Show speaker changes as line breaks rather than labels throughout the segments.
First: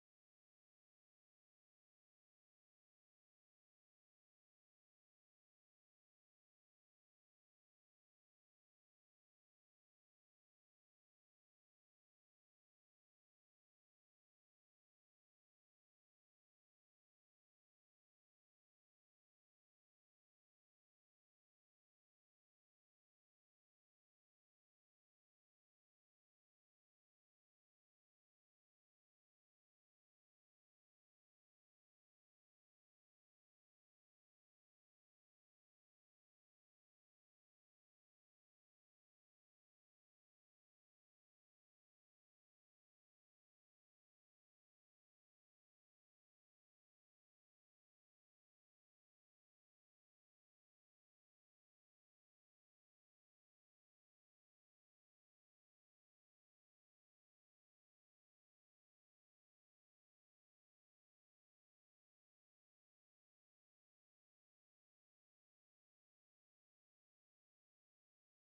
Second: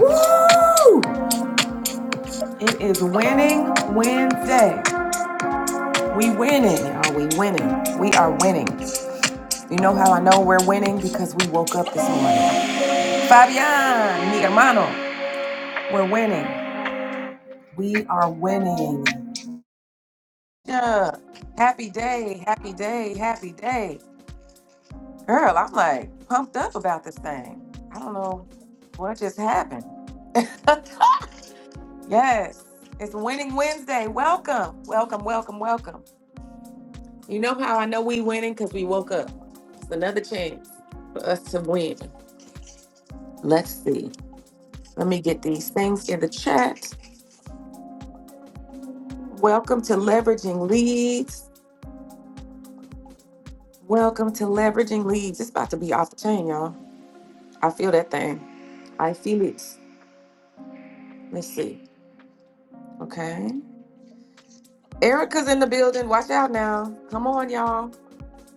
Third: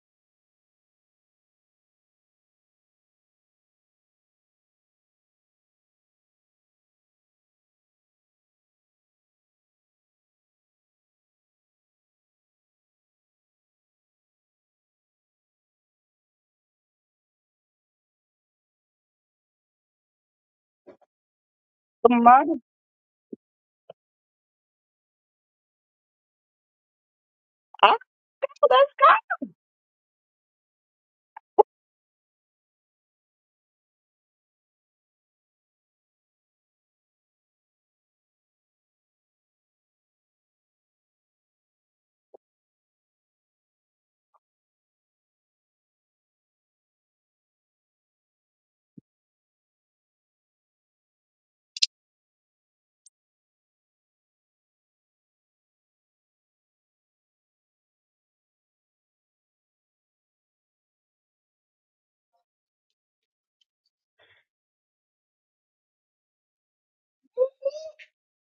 Woo! It is winning Wednesday. We winning, y'all. We winning. We are winning. You know how I know we're winning? Because we woke up this morning. Fabian, mi hermano, we're winning. We are winning. Yeah. Happy
The
day,
mother,
happy day, happy day. Girl, I'm like pumped up about this thing.
oh,
I don't know
that's
what
God.
just happened. yes, it's Winning Wednesday. Welcome, welcome, welcome, welcome. You know how I know we winning? Because we woke up. It's another chance for us to win. Let's see. Let me get these things in the chat. Welcome to Leveraging Leads. Welcome to Leveraging Leads. It's about to be off the chain, y'all. I feel that thing. I feel it. Let's see. Okay. Erica's in the building. Watch out now. Come on, y'all.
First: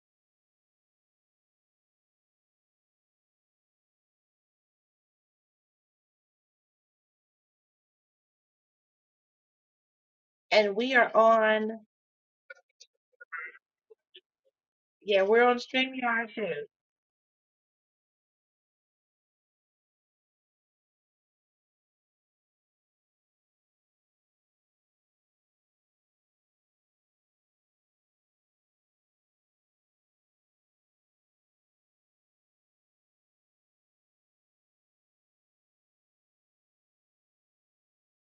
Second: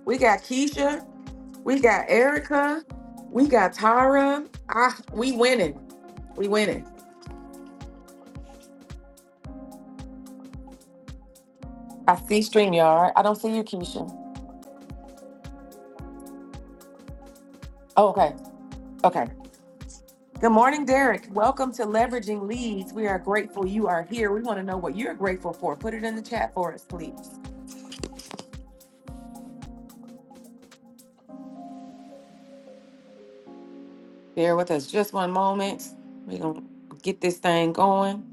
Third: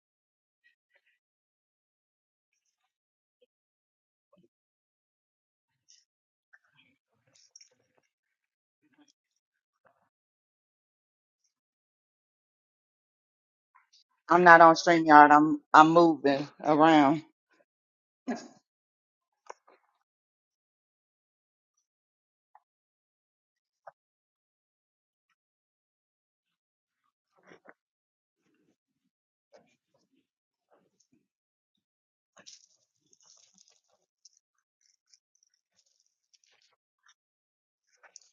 We got Keisha. We got Erica. We got Tara. Ah, we winning. We winning.
And we are on,
I see StreamYard. I don't see you, Keisha.
I'm not on
yeah,
StreamYard.
we're on
I'm I'm
StreamYard
moving
too.
around.
Oh, okay. Okay. Good morning, Derek. Welcome to Leveraging Leads. We are grateful you are here. We want to know what you're grateful for. Put it in the chat for us, please. Bear with us just one moment. We're going to get this thing going.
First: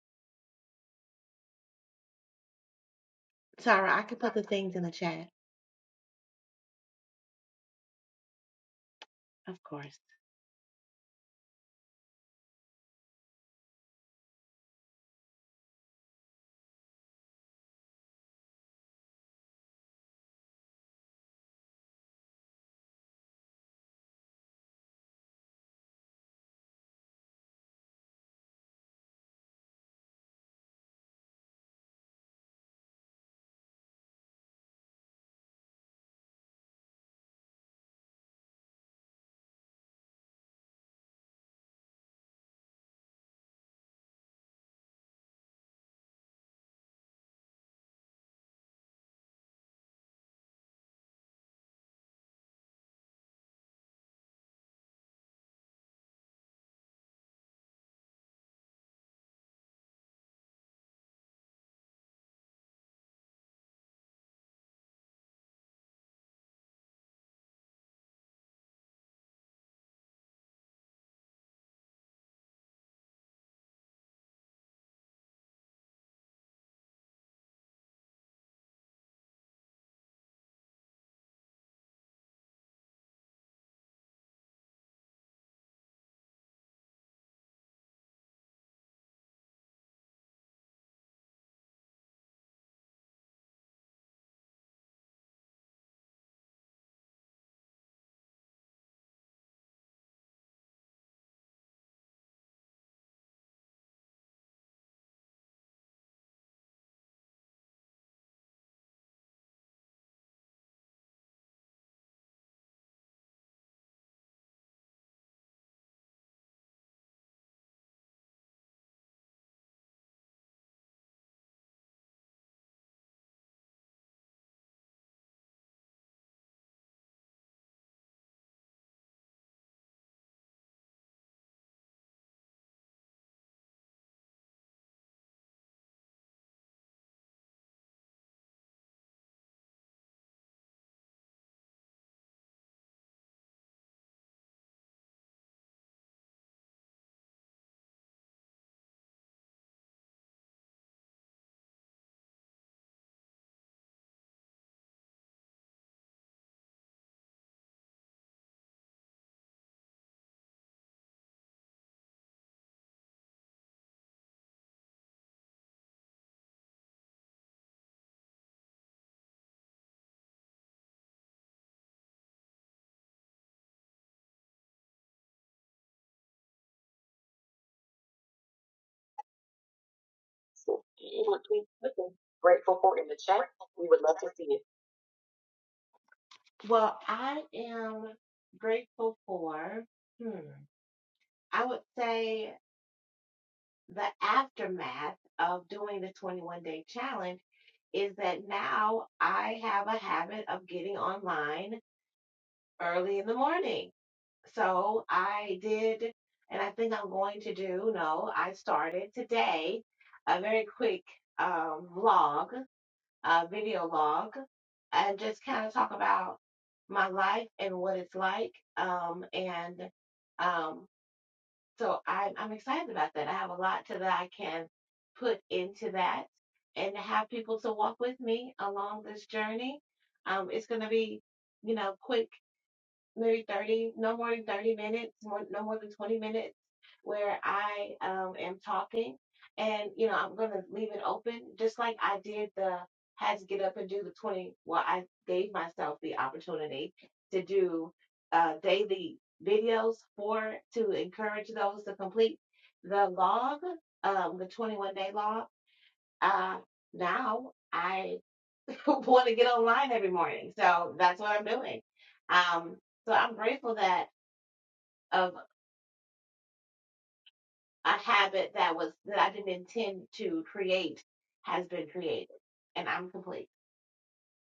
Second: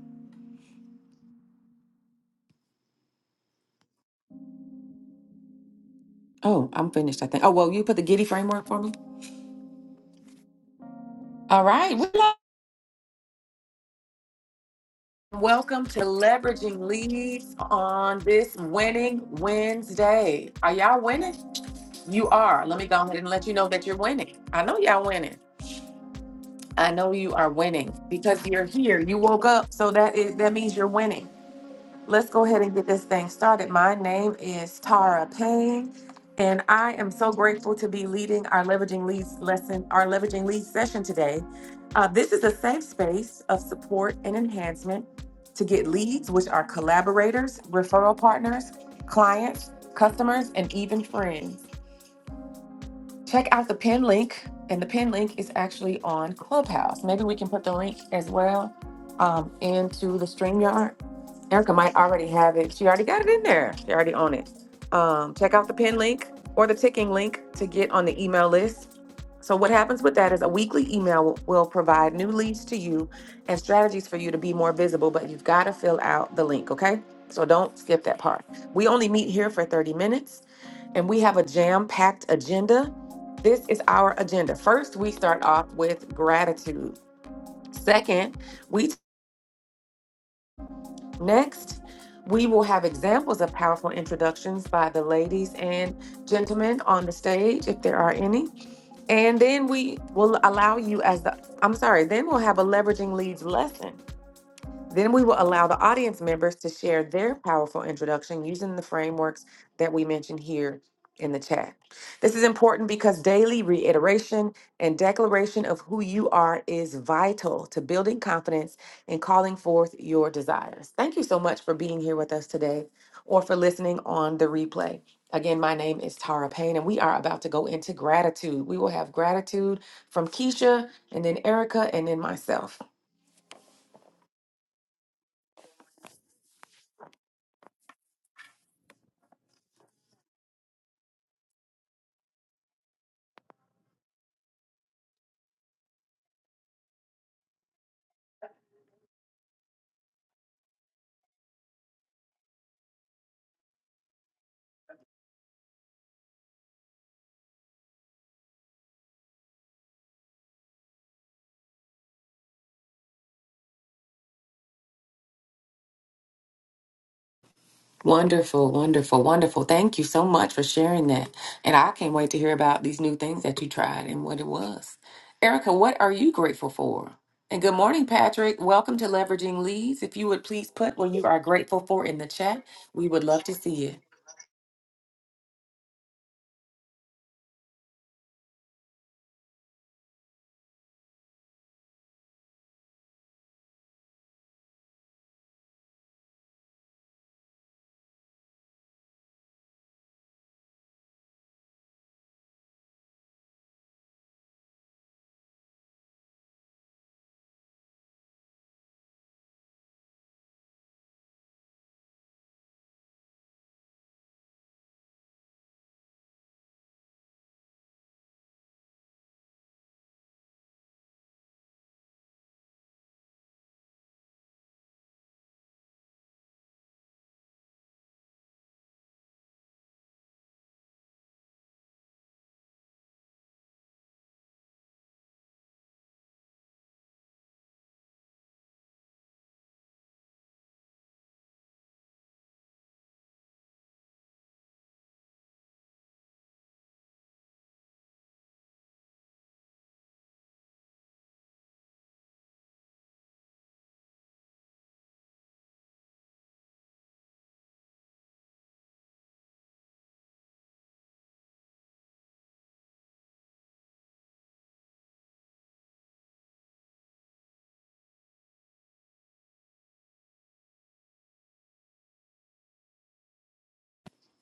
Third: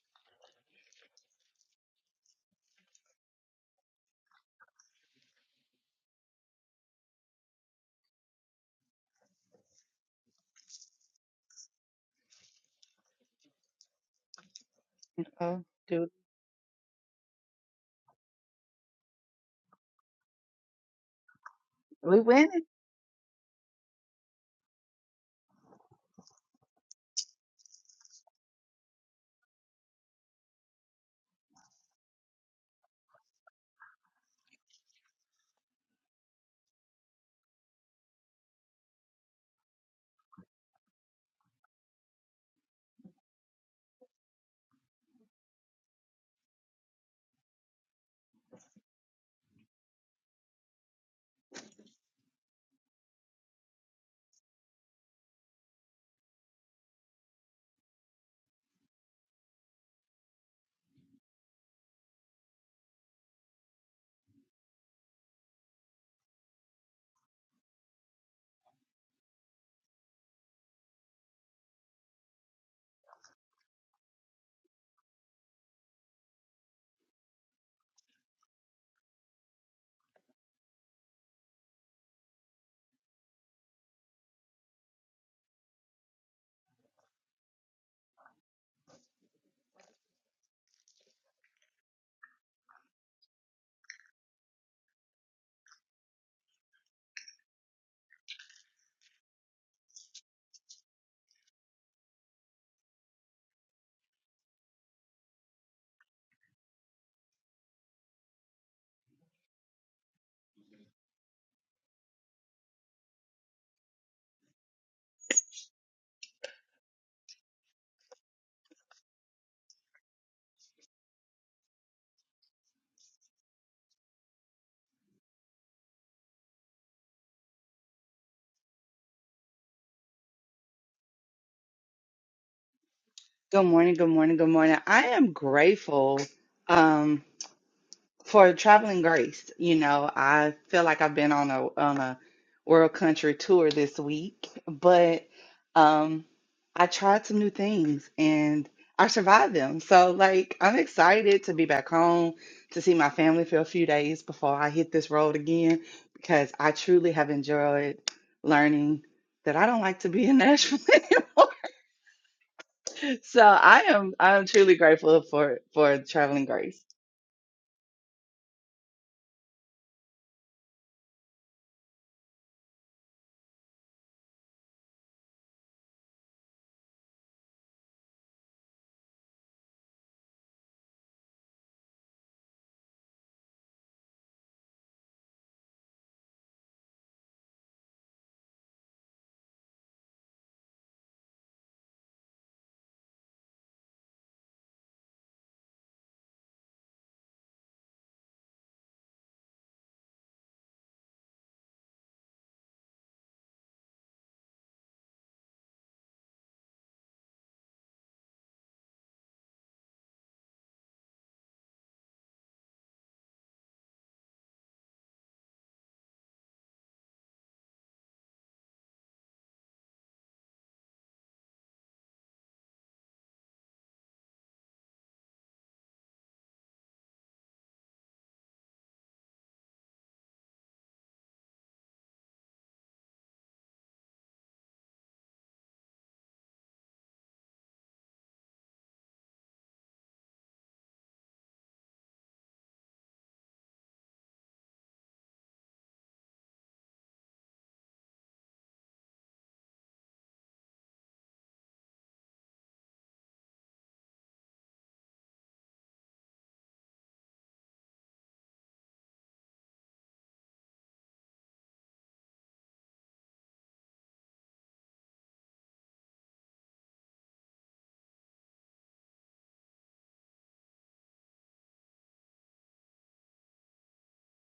Tara, I can put the things in the chat,
Oh, I'm finished, I think. Oh, well, you put the Giddy framework for me?
of course.
All right. We love-
Oh,
Welcome to
dude,
Leveraging Leads on this Winning Wednesday. Are y'all winning?
we
You
winning.
are. Let me go ahead and let you know that you're winning. I know y'all winning. I know you are winning because you're here. You woke up, so that is that means you're winning. Let's go ahead and get this thing started. My name is Tara Payne, and I am so grateful to be leading our leveraging leads lesson, our leveraging leads session today. Uh, this is a safe space of support and enhancement to get leads, which are collaborators, referral partners, clients, customers, and even friends check out the pin link and the pin link is actually on clubhouse maybe we can put the link as well um, into the StreamYard. erica might already have it she already got it in there she already on it um, check out the pin link or the ticking link to get on the email list so what happens with that is a weekly email will will provide new leads to you and strategies for you to be more visible but you've got to fill out the link okay so don't skip that part we only meet here for 30 minutes and we have a jam packed agenda. This is our agenda. First, we start off with gratitude. Second, we next we will have examples of powerful introductions by the ladies and gentlemen on the stage if there are any. And then we will allow you as the I'm sorry, then we'll have a leveraging leads lesson Then we will allow the audience members to share their powerful introduction using the frameworks that we mentioned here in the chat. This is important because daily reiteration and declaration of who you are is vital to building confidence and calling forth your desires. Thank you so much for being here with us today or for listening on the replay. Again, my name is Tara Payne, and we are about to go into gratitude. We will have gratitude from Keisha and then Erica and then myself.
Good morning, good morning, good morning. I am grateful. Um. for traveling grace you know i feel like i've been on a on a world country tour this week but um i tried some new things and i survived them so like i'm excited to be back home to see my family for a few days before i hit this road again because i truly have enjoyed learning that i don't like to be in nashville anymore so i am i'm truly grateful for for traveling grace
Wonderful, wonderful, wonderful. Thank you so much for sharing that. And I can't wait to hear about these new things that you tried and what it was. Erica, what are you grateful for? And good morning, Patrick. Welcome to Leveraging Leads. If you would please
So
put what you are
anyone please
grateful
put
for
the
in the chat,
grateful for
we
in the
would
chat.
love to see
We
it.
would love to see it. Well, I am grateful for, hmm, I would say the aftermath of doing the 21 day challenge is that now I have a habit of getting online early in the morning. So I did, and I think I'm going to do, no, I started today a very quick um, log, uh, video log, and just kind of talk about my life and what it's like. Um, and um, so I, I'm excited about that. I have a lot to that I can put into that and have people to walk with me along this journey. Um, it's going to be, you know, quick maybe 30, no more than 30 minutes, more, no more than 20 minutes, where I um, am talking. And, you know, I'm going to leave it open, just like I did the, had to get up and do the 20. Well, I gave myself the opportunity to do uh, daily videos for, to encourage those to complete the log, um, the 21 day log. Uh, now, I. want to get online every morning. So that's what I'm doing. Um, so I'm grateful that of a habit that was that I didn't intend to create has been created, and I'm complete.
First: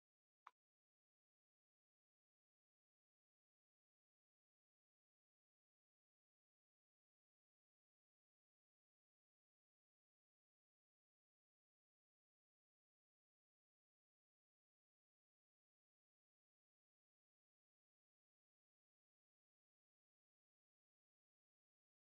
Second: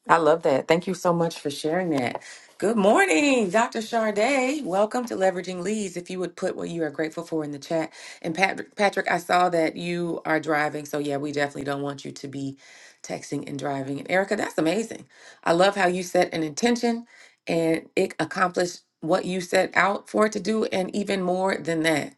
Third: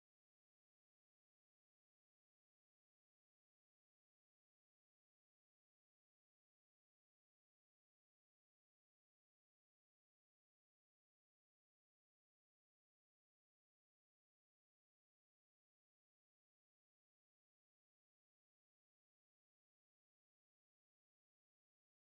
I love that. Thank you so much for sharing that. Good morning, Dr. Charday. Welcome to Leveraging Leads. If you would put what you are grateful for in the chat. And Patrick, Patrick, I saw that you are driving. So, yeah, we definitely don't want you to be texting and driving. And Erica, that's amazing. I love how you set an intention and it accomplished what you set out for it to do, and even more than that.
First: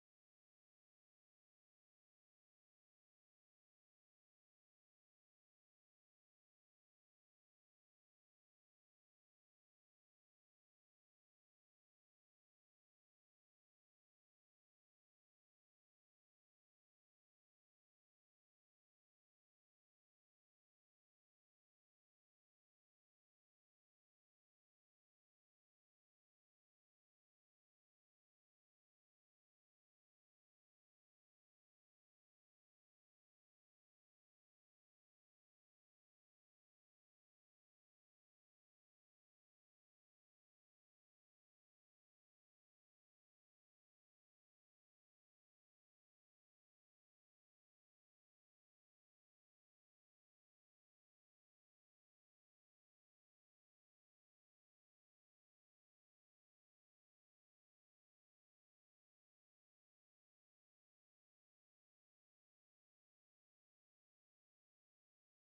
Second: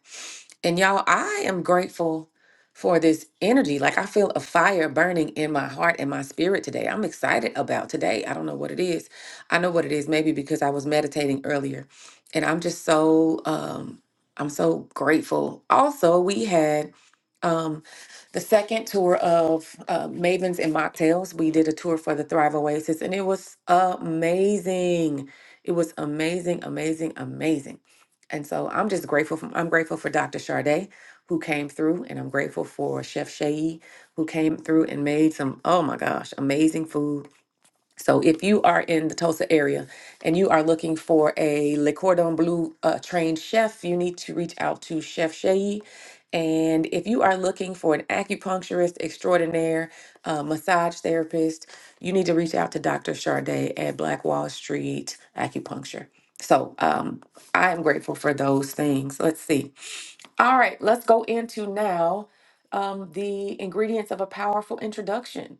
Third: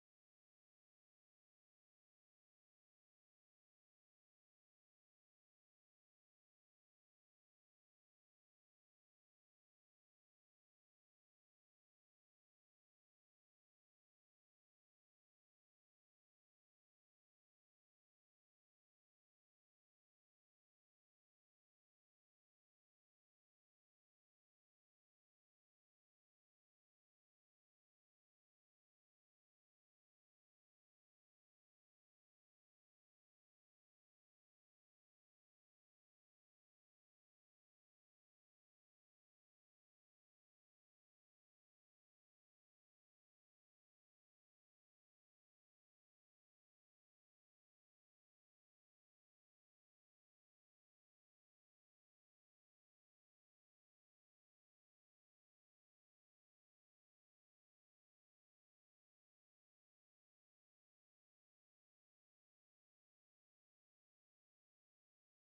And y'all, I am grateful for this energy. Like I feel a fire burning in my heart and my spirit today. I'm excited about today. I don't know what it is. I know what it is maybe because I was meditating earlier. And I'm just so um I'm so grateful. Also, we had um the second tour of uh, Mavens and Mocktails. We did a tour for the Thrive Oasis and it was amazing. It was amazing, amazing, amazing. And so I'm just grateful. For, I'm grateful for Dr. Sade who came through, and I'm grateful for Chef Shay who came through and made some, oh my gosh, amazing food. So if you are in the Tulsa area and you are looking for a Le Cordon Bleu uh, trained chef, you need to reach out to Chef Shay. And if you are looking for an acupuncturist extraordinaire, uh, massage therapist, you need to reach out to Dr. Charday at Black Wall Street Acupuncture. So um, I am grateful for those things. Let's see. All right, let's go into now um, the ingredients of a powerful introduction.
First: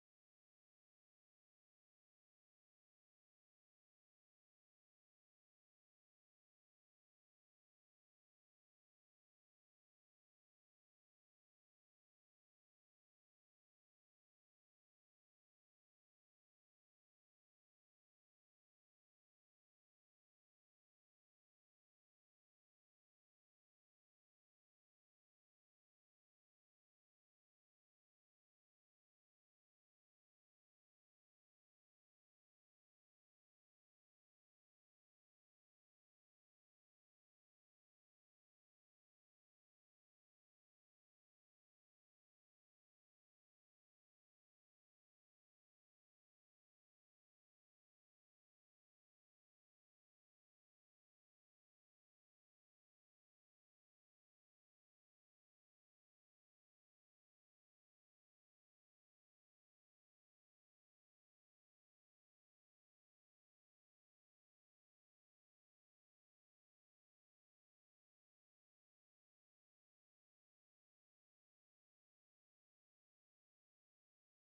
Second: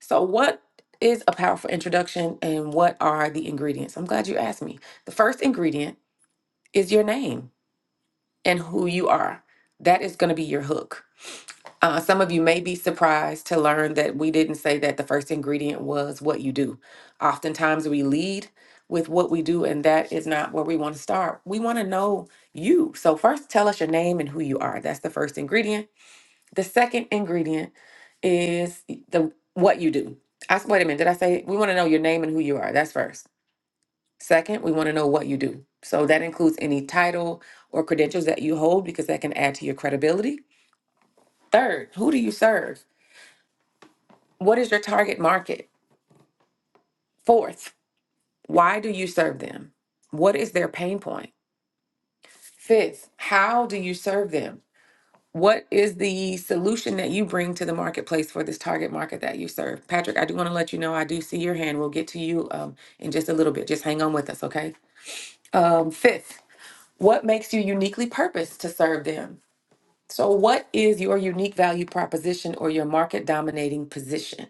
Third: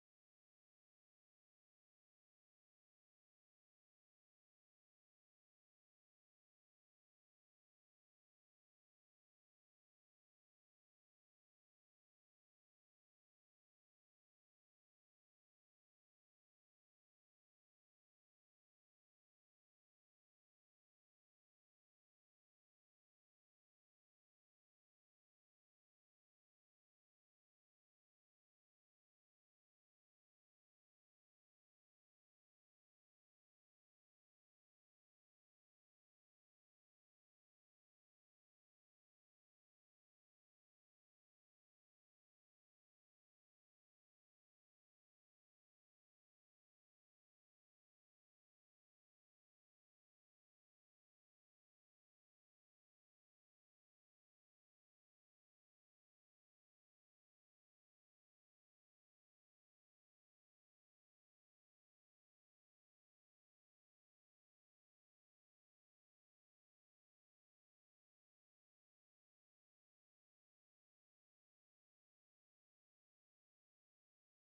So, what is a powerful introduction and what are the ingredients? I'm glad you asked me. The first ingredient is your name and who you are. That is going to be your hook. Uh, some of you may be surprised to learn that we didn't say that the first ingredient was what you do. Oftentimes we lead with what we do, and that is not where we want to start. We want to know you. So, first, tell us your name and who you are. That's the first ingredient. The second ingredient is the what you do. I s- wait a minute. Did I say we want to know your name and who you are? That's first. Second, we want to know what you do. So that includes any title or credentials that you hold because that can add to your credibility. Third, who do you serve? What is your target market? Fourth, why do you serve them? What is their pain point? Fifth, how do you serve them? What is the solution that you bring to the marketplace for this target market that you serve? Patrick, I do want to let you know I do see your hand. We'll get to you um, in just a little bit. Just hang on with us, okay? Um, fifth, what makes you uniquely purposed to serve them? So, what is your unique value proposition or your market dominating position?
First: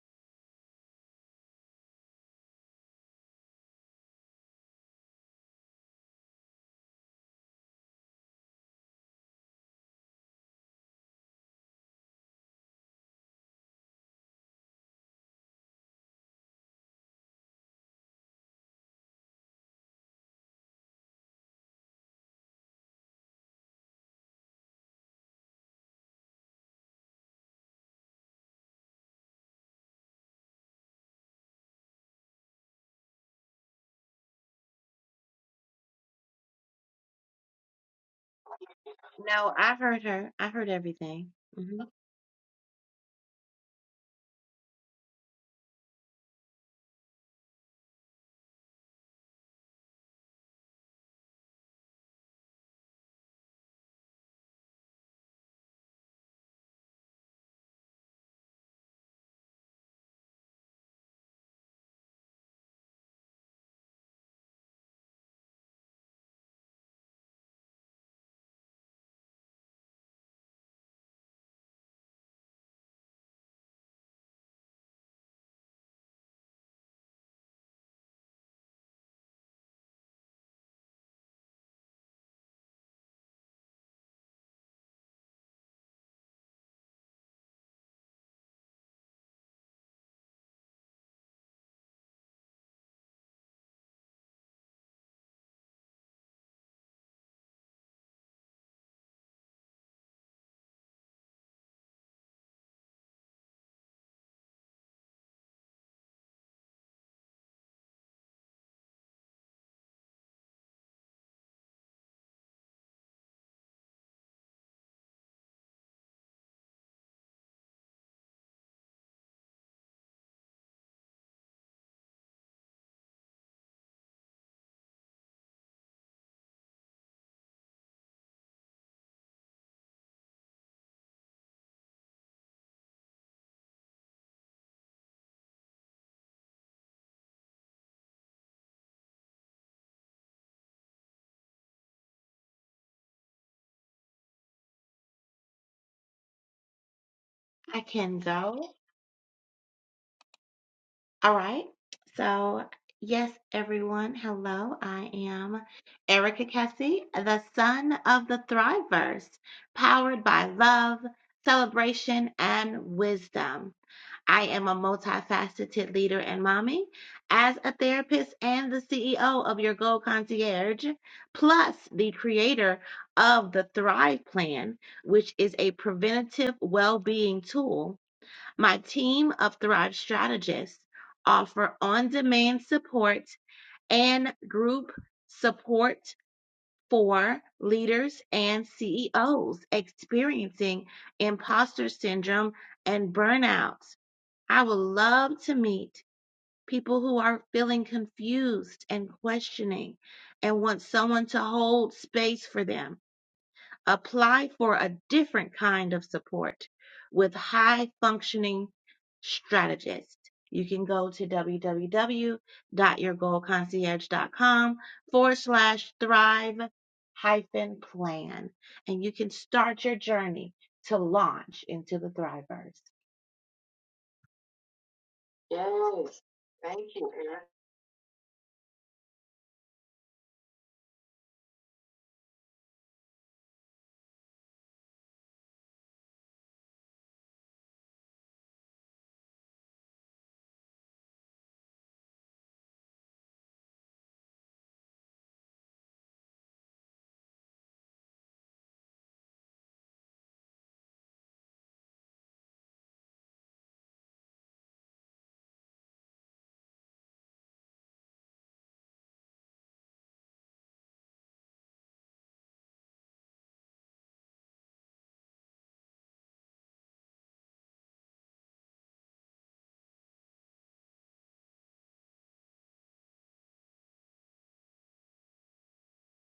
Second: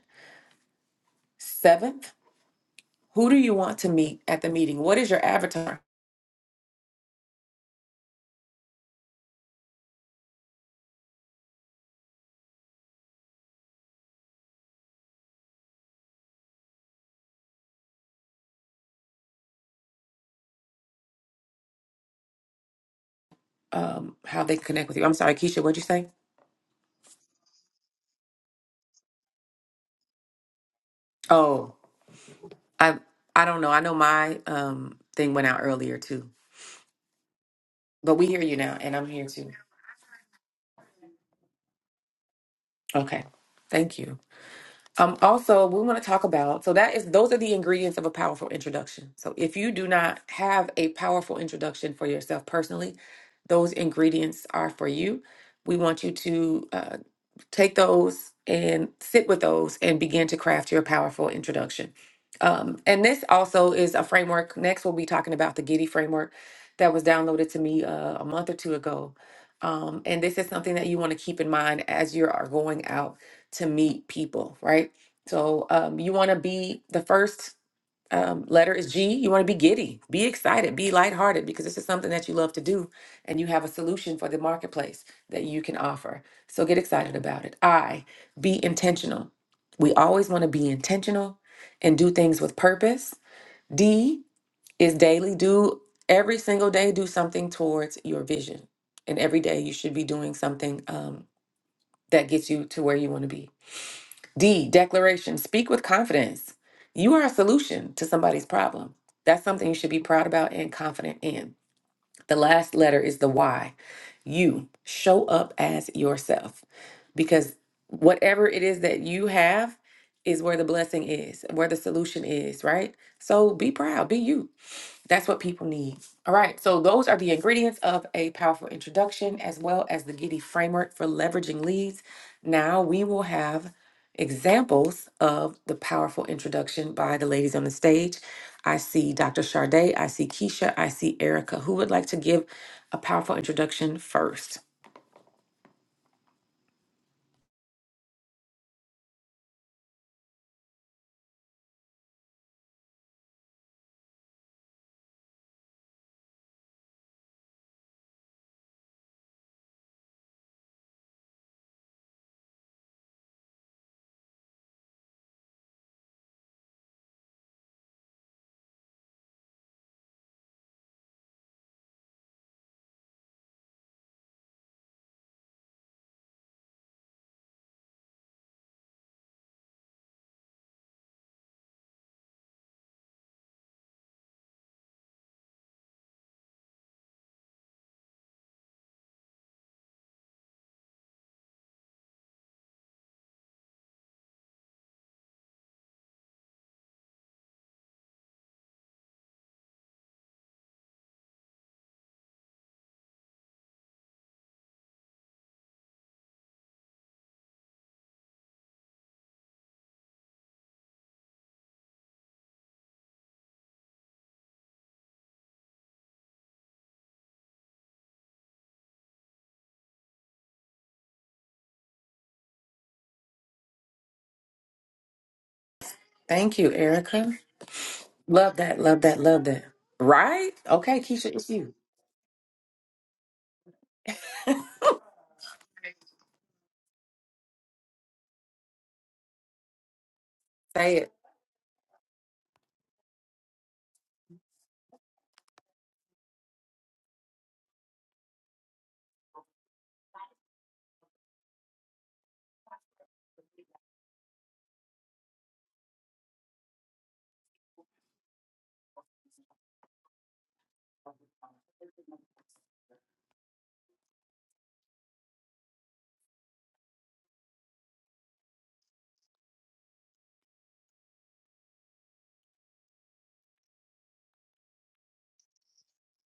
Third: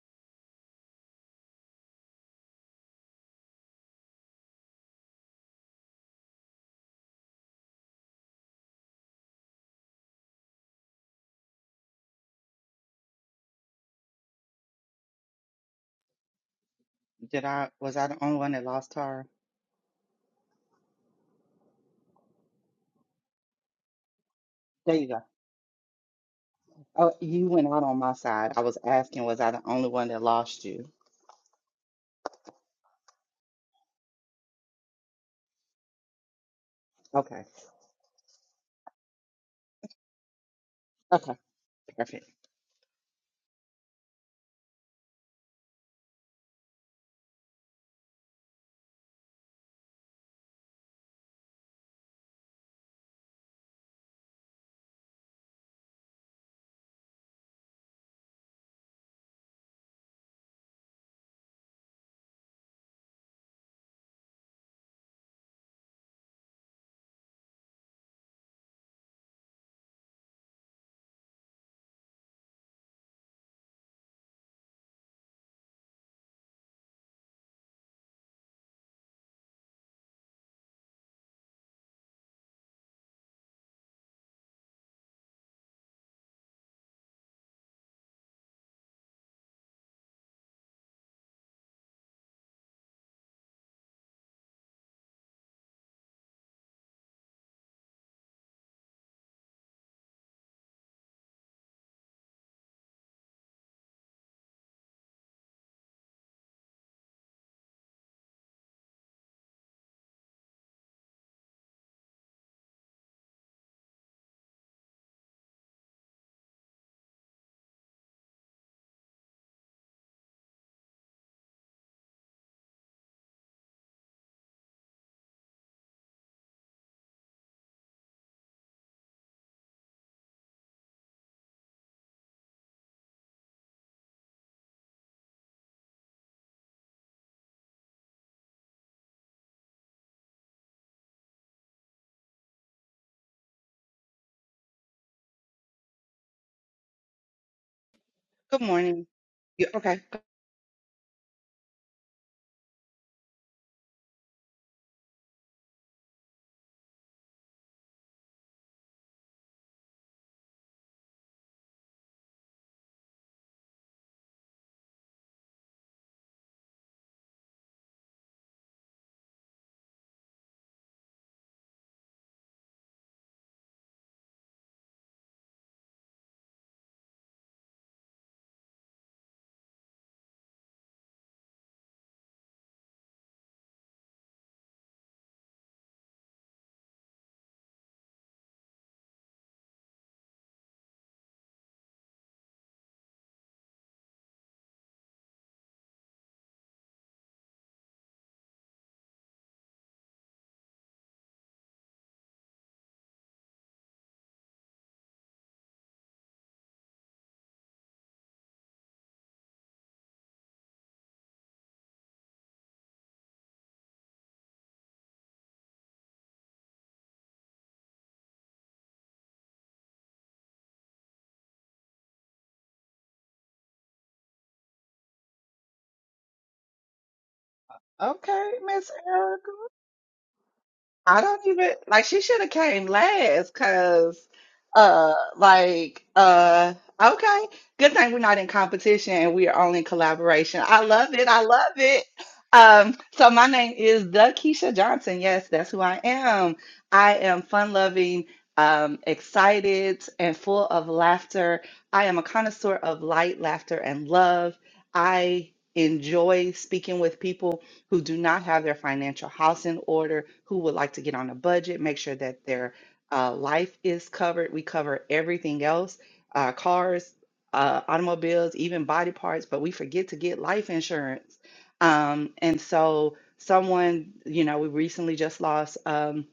Seventh, who do you want to meet at the meeting? What is your avatar?
did i was i the only one that lost her
um how they connect
There
with you.
you
I'm
go.
sorry, Keisha, what'd you say?
Oh, you went out on my side. I was asking, was I the only one that lost you?
Oh, I I don't know. I know my um thing went out earlier too.
Okay.
But we hear you now and I'm here too.
No, I've heard her. I've heard everything.
Okay.
hmm
Perfect.
Okay. Thank you. Um also we want to talk about so that is those are the ingredients of a powerful introduction. So if you do not have a powerful introduction for yourself personally, those ingredients are for you. We want you to uh, Take those and sit with those and begin to craft your powerful introduction. Um, and this also is a framework. Next, we'll be talking about the Giddy framework that was downloaded to me uh, a month or two ago. Um, and this is something that you want to keep in mind as you are going out to meet people, right? So um, you want to be the first um, letter is G. You want to be giddy, be excited, be lighthearted because this is something that you love to do and you have a solution for the marketplace that you can offer. So get excited about it. I, be intentional. We always want to be intentional and do things with purpose. D is daily. Do every single day, do something towards your vision. And every day you should be doing something um, that gets you to where you want to be. D, declaration. Speak with confidence. You are a solution to somebody's problem. That's something you should be proud about and confident in. The last letter is the Y. You show up as yourself because whatever it is that you have is where the blessing is, where the solution is, right? So be proud, be you. That's what people need. All right. So, those are the ingredients of a powerful introduction, as well as the Giddy framework for leveraging leads. Now, we will have examples of the powerful introduction by the ladies on the stage. I see Dr. Charday. I see Keisha. I see Erica. Who would like to give a powerful introduction first?
I can
Good
go.
morning. You okay?
All right. So yes, everyone. Hello, I am Erica Cassie, the son of the Thriverse, powered by love, celebration, and wisdom. I am a multifaceted leader and mommy, as a therapist and the CEO of Your Goal Concierge, plus the creator of the Thrive Plan, which is a preventative well being tool. My team of Thrive strategists offer on demand support and group support for leaders and CEOs experiencing imposter syndrome and burnout. I would love to meet people who are feeling confused and questioning and want someone to hold space for them. Apply for a different kind of support with high functioning strategists. You can go to www.your goal concierge dot com forward slash thrive hyphen plan and you can start your journey to launch into the thrivers.
Thank you, Erica.
Okay,
Love that.
Miss
Love that. Love
Erica.
that. Right? Okay,
I
Keisha,
don't
it's
even
you.
like she should have came last because uh like uh okay good thing we're not in competition and we are only in collaboration. I
Say
love
it.
it. I love it. Um so my name is the Keisha Johnson. Yes, that's who I am. I am fun loving, um, excited and full of laughter. I am a connoisseur of light, laughter, and love. I enjoy speaking with people who do not have their financial house in order, who would like to get on a budget, make sure that their uh, life is covered. We cover everything else uh, cars, uh, automobiles, even body parts, but we forget to get life insurance. Um, and so, someone, you know, we recently just lost. Um,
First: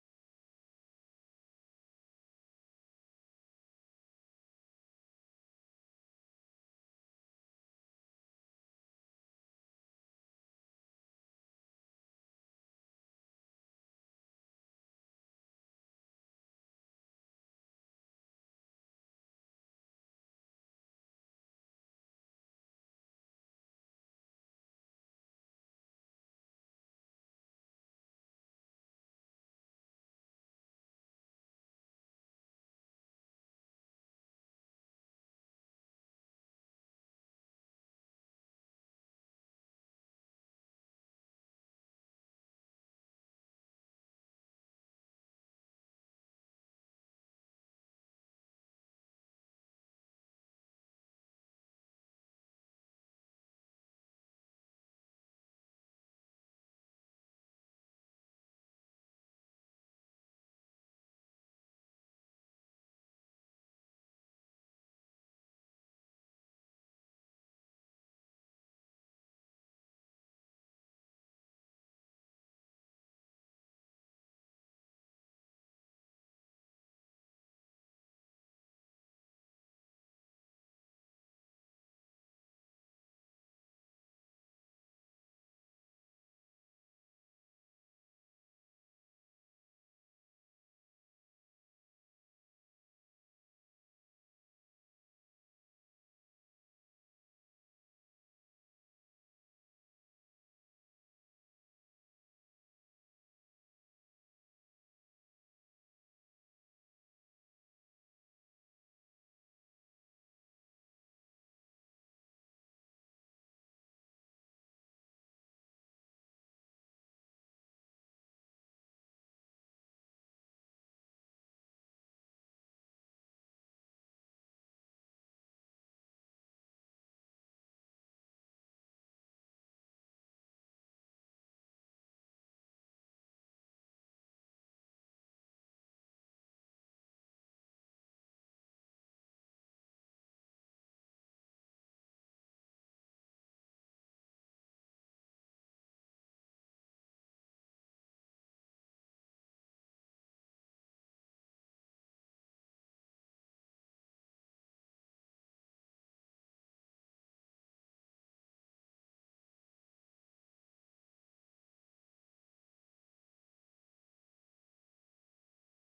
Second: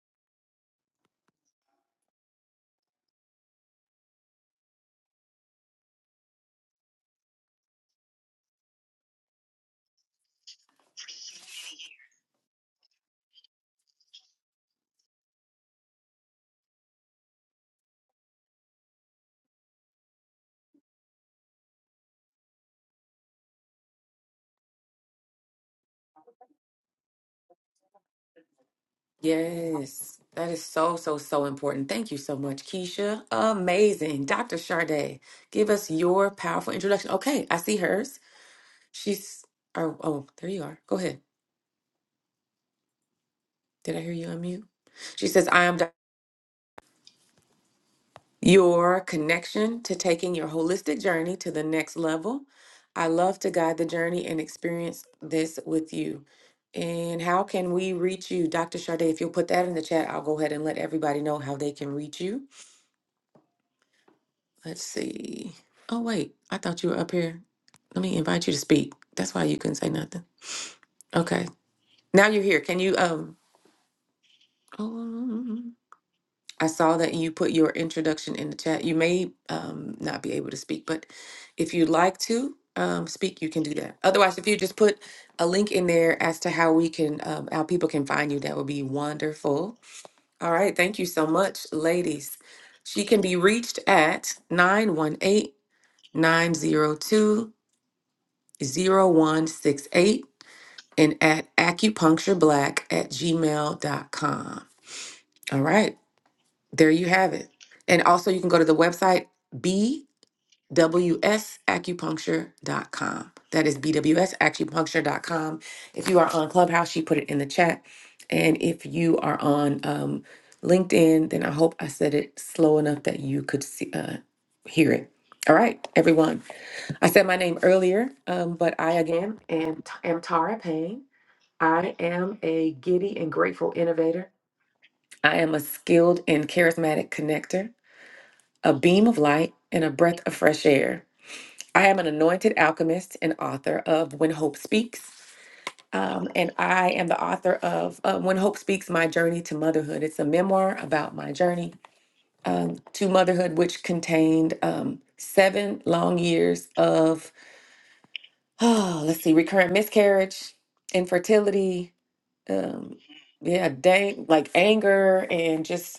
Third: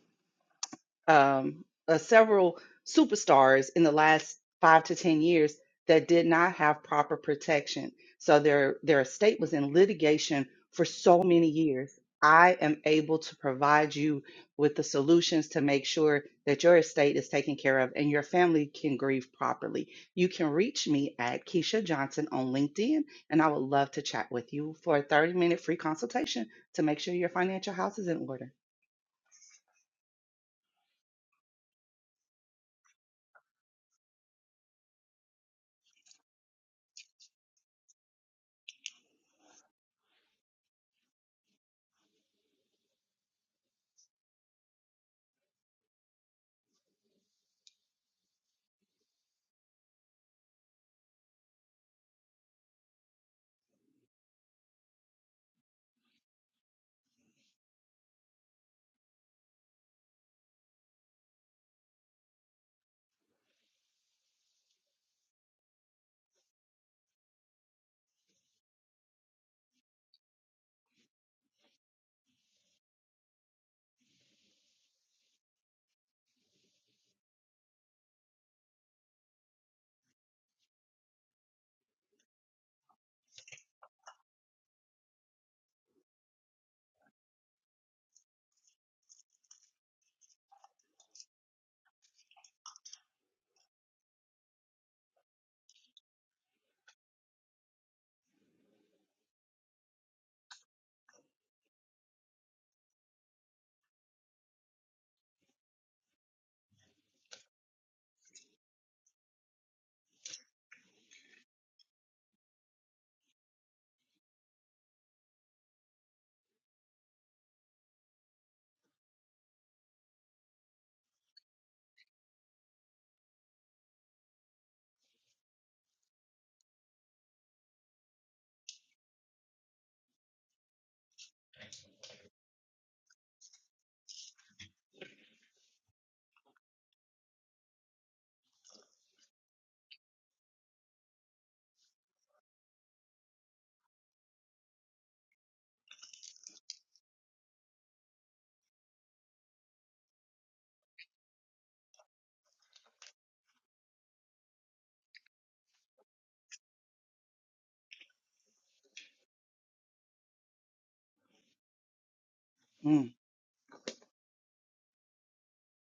um, uh, several superstars in the last five to ten years that did not have proper protection. So their their estate was in litigation for so many years. I am able to provide you with the solutions to make sure that your estate is taken care of and your family can grieve properly. You can reach me at Keisha Johnson on LinkedIn, and I would love to chat with you for a 30 minute free consultation to make sure your financial house is in order.
Yes, that is so, so, so important. Thank you so much, Keisha. Amazing. Dr. Sade, give us your powerful introduction. Okay, I see hers. She's, oh, oh, there you are. Go ahead. Did I hear you unmute? She says, I am your connection to taking your holistic journey to the next level. I love to guide the journey and experience this with you. And how can we reach you, Dr. Sade? If you'll put that in the chat, I'll go ahead and let everybody know how they can reach you. Let's see. Oh, wait, I thought you were up here. Let me invite you to speak. That's why you couldn't say nothing. Okay, now you're here. Can you? Um. I saw that you put your introduction in the chat. You may um, not be able to speak, but if you'd like to um, speak, you can do that. Otherwise, if you just put a link in there as to how we can, um, how people can find you, that would be wonderful. All right. Thank you so much, ladies. She can be reached at nine one eight nine zero two zero one six eight and at acupunctureblack at gmail dot com. All right. There you have it. And also, you can go to the website b w s acupuncture dot com. That is b w s acupuncture dot com. If you are on Clubhouse, she put it in the chat. And if you are on um, LinkedIn, then I hope I said it slow enough that you could see, uh, hear it. All right, everyone. I said my name earlier, um, but I again am, am Tara Payne. I am a giddy and grateful innovator. I am a skilled and charismatic connector a beam of light, and a breath of fresh air. I am an anointed alchemist and author of When Hope Speaks. Um, and I am the author of uh, When Hope Speaks My Journey to Motherhood. It's a memoir about my journey um, to motherhood, which contained um, seven long years of, oh, let's see, recurrent miscarriage, infertility, um,
Mm.
yeah, dang, like anger, and just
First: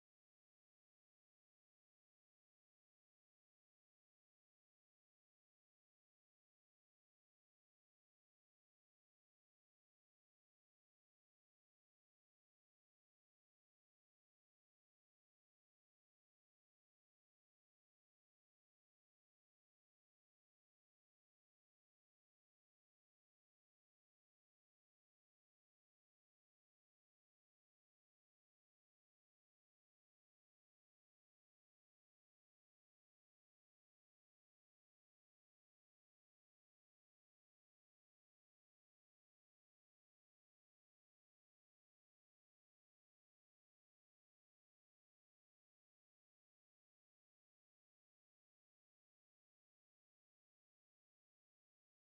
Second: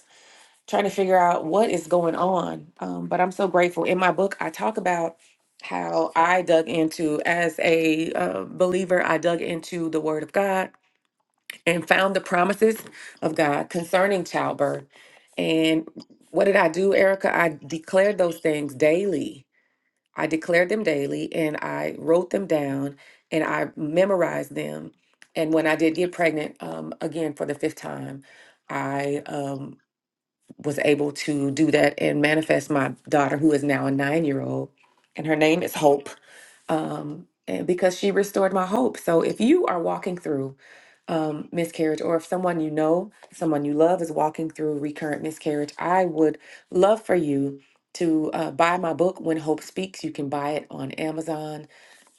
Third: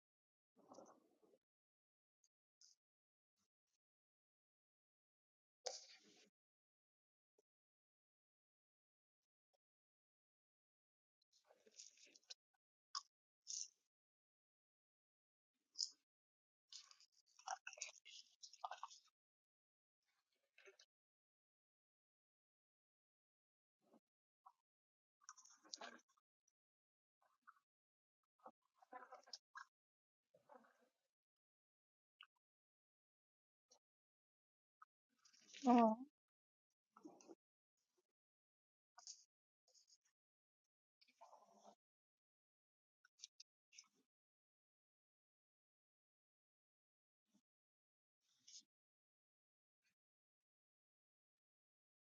trying to figure out what is going on. Um, but I'm so grateful. In my book, I talk about how I dug into, as a uh, believer, I dug into the Word of God and found the promises of God concerning childbirth. And what did I do, Erica? I declared those things daily. I declared them daily and I wrote them down and I memorized them. And when I did get pregnant, um, again for the fifth time, I um, was able to do that and manifest my daughter, who is now a nine year old, and her name is
Oh,
Hope, um, and because she restored my hope. So if you are walking through um, miscarriage, or if someone you know, someone you love is walking through recurrent miscarriage, I would love for you to uh, buy my book, When Hope Speaks. You can buy it on Amazon.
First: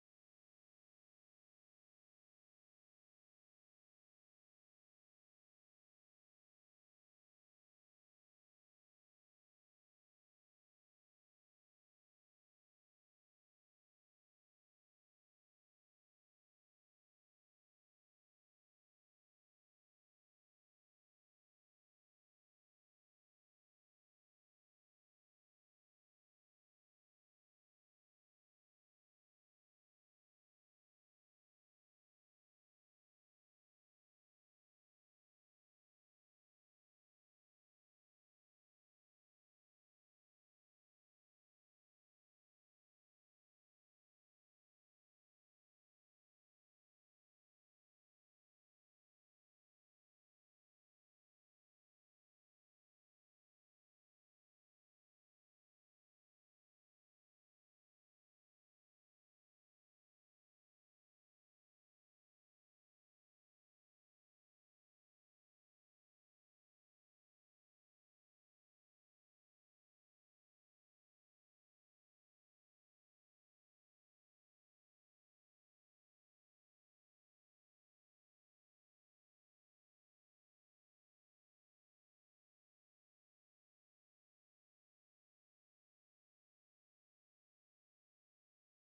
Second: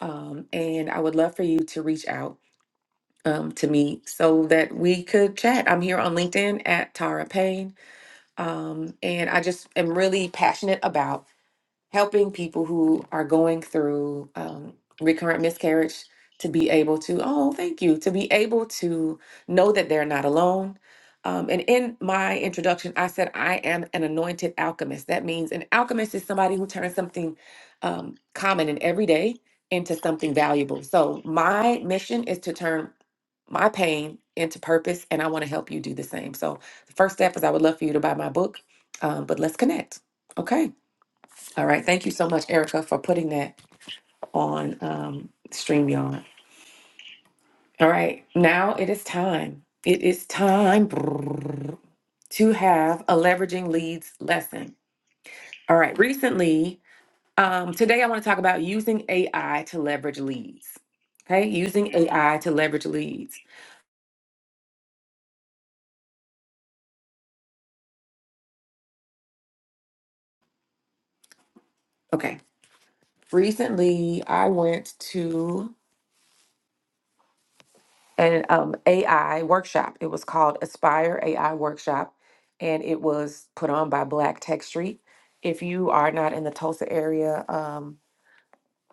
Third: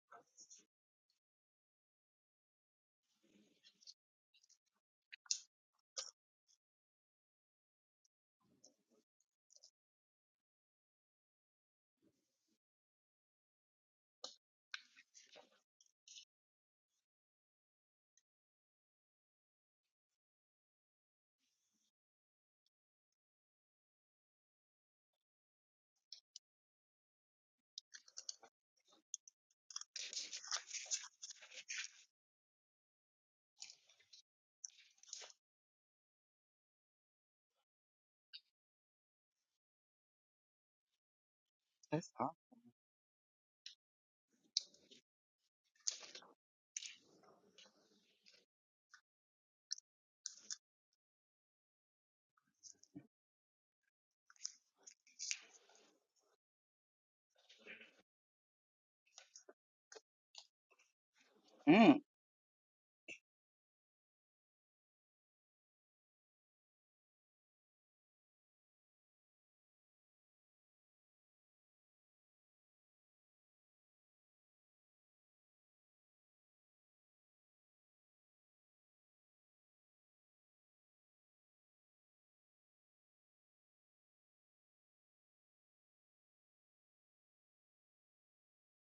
Um, and I would love for you to reach out um, to me so that we could chat. I'm here on LinkedIn at Tara Payne um, and I just am really passionate about helping people who are going through um, recurrent miscarriage to be able to, oh, thank you, to be able to know that they're not alone. Um, and in my introduction, I said, I am an anointed alchemist. That means an alchemist is somebody who turns something um, common and everyday into something valuable. So, my mission is to turn my pain into purpose, and I want to help you do the same. So, the first step is I would love for you to buy my book, um, but let's connect. Okay. All right. Thank you
that's
so
all.
much, Erica, for putting that on um, StreamYard. All right. Now it is time. It is time to have a leveraging leads lesson. All right. Recently, um, today I want to talk about using AI to leverage leads. Okay.
Mm.
Using AI to leverage leads. Okay. Recently, I went to an um, AI workshop. It was called Aspire AI Workshop, and it was put on by Black Tech Street. If you are not in the Tulsa area, um,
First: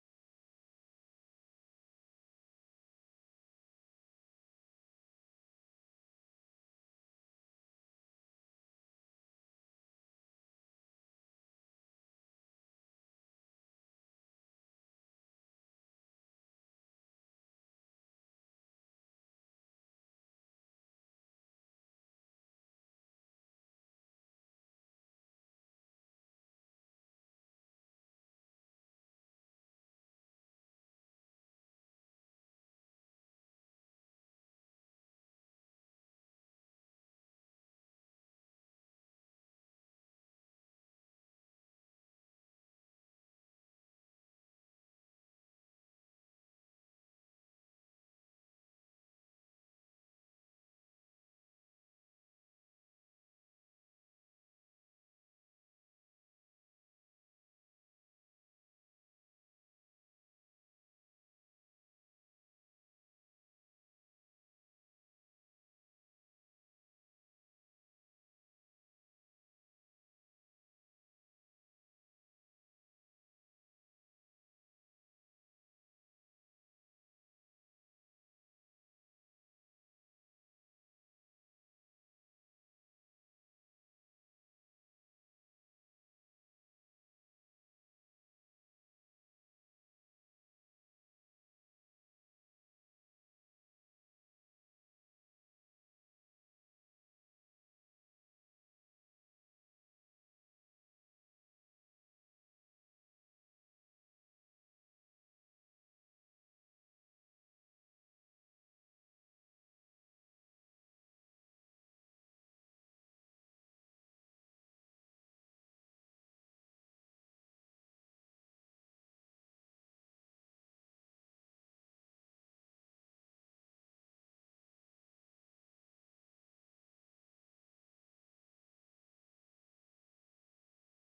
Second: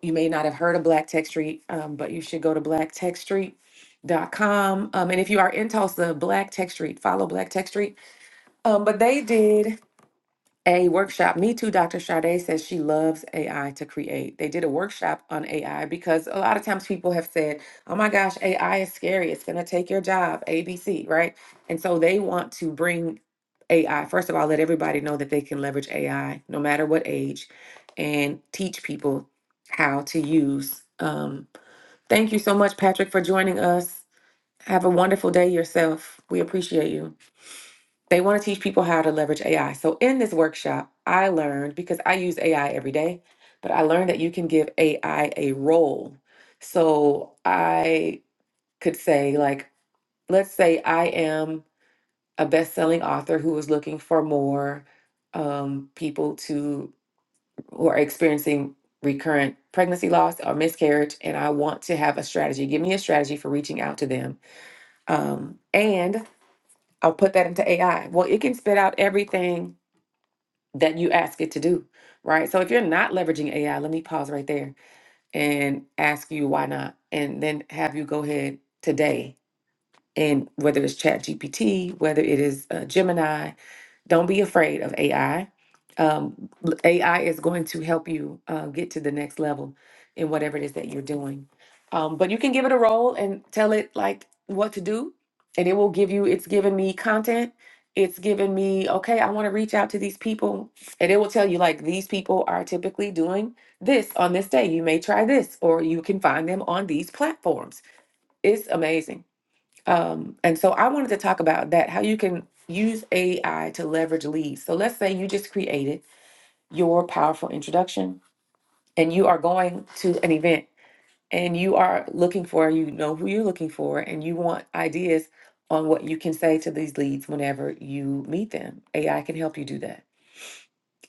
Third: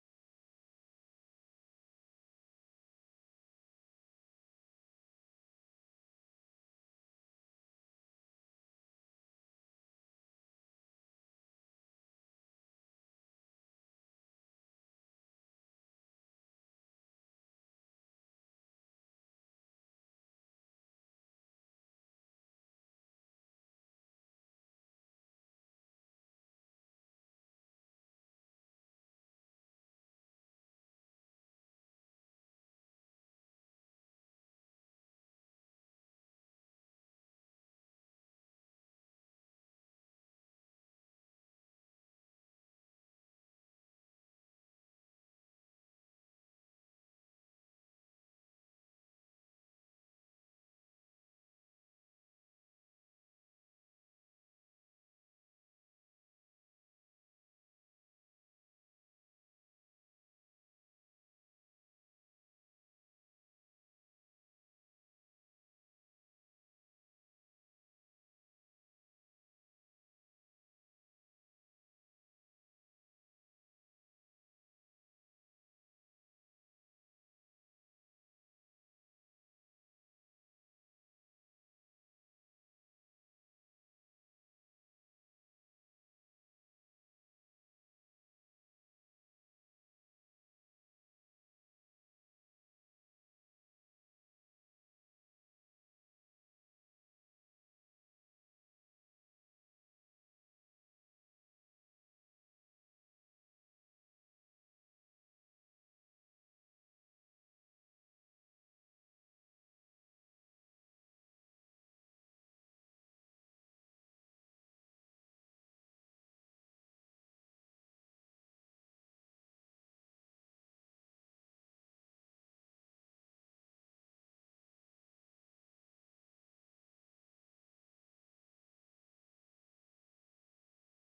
you may not have heard of Black Tech Street, um, but you should go to blacktechstreet.com. Um, and if you are in Tulsa, Black Tech Street, follow Black Tech Street. Um, but they did a workshop. Me too, Dr. Sade says she loves AI to create. They did a workshop on AI because a lot of times people have said, oh my gosh, AI is scary. It's going to take your job, ABC, right? And so they want to bring AI, first of all, let everybody know that they can leverage AI no matter what age and teach people how to use. Um, thank you so much, Patrick, for joining us. Have a wonderful day yourself. We appreciate you. They want to teach people how to leverage AI. So, in this workshop, I learned because I use AI every day, but I learned that you can give AI a role. So, I could say, like, let's say I am a best selling author who is looking for more um, people to who are experiencing recurrent pregnancy loss or miscarriage, and I want to have a strategy. Give me a strategy for reaching out to them. Um, and I'll put that into AI. Well, it can spit out everything that you ask it to do, right? So if you're not leveraging AI, let me pause right there and ask you why not, and then have you go ahead today and whether it's Chat GPT, whether it is uh, Gemini, don't be afraid of AI. Um, l- AI is going to help you uh, get to the next level in whatever it is that you're doing. Um, but you can give it a role and tell it like what to do, and it will give you. It's giving me content. It's giving me okay. I want to reach out to these people, and it will tell you like these people are typically doing this on this day. You may try this, or you can find them on these platforms. It's amazing. Um, and so I wanted to talk about that how you can use AI to leverage leads. So let's say you just created your powerful introduction and you are going to an event and you are looking for, you know who you're looking for, and you want ideas on what you can say to these leads whenever you meet them. AI can help you do that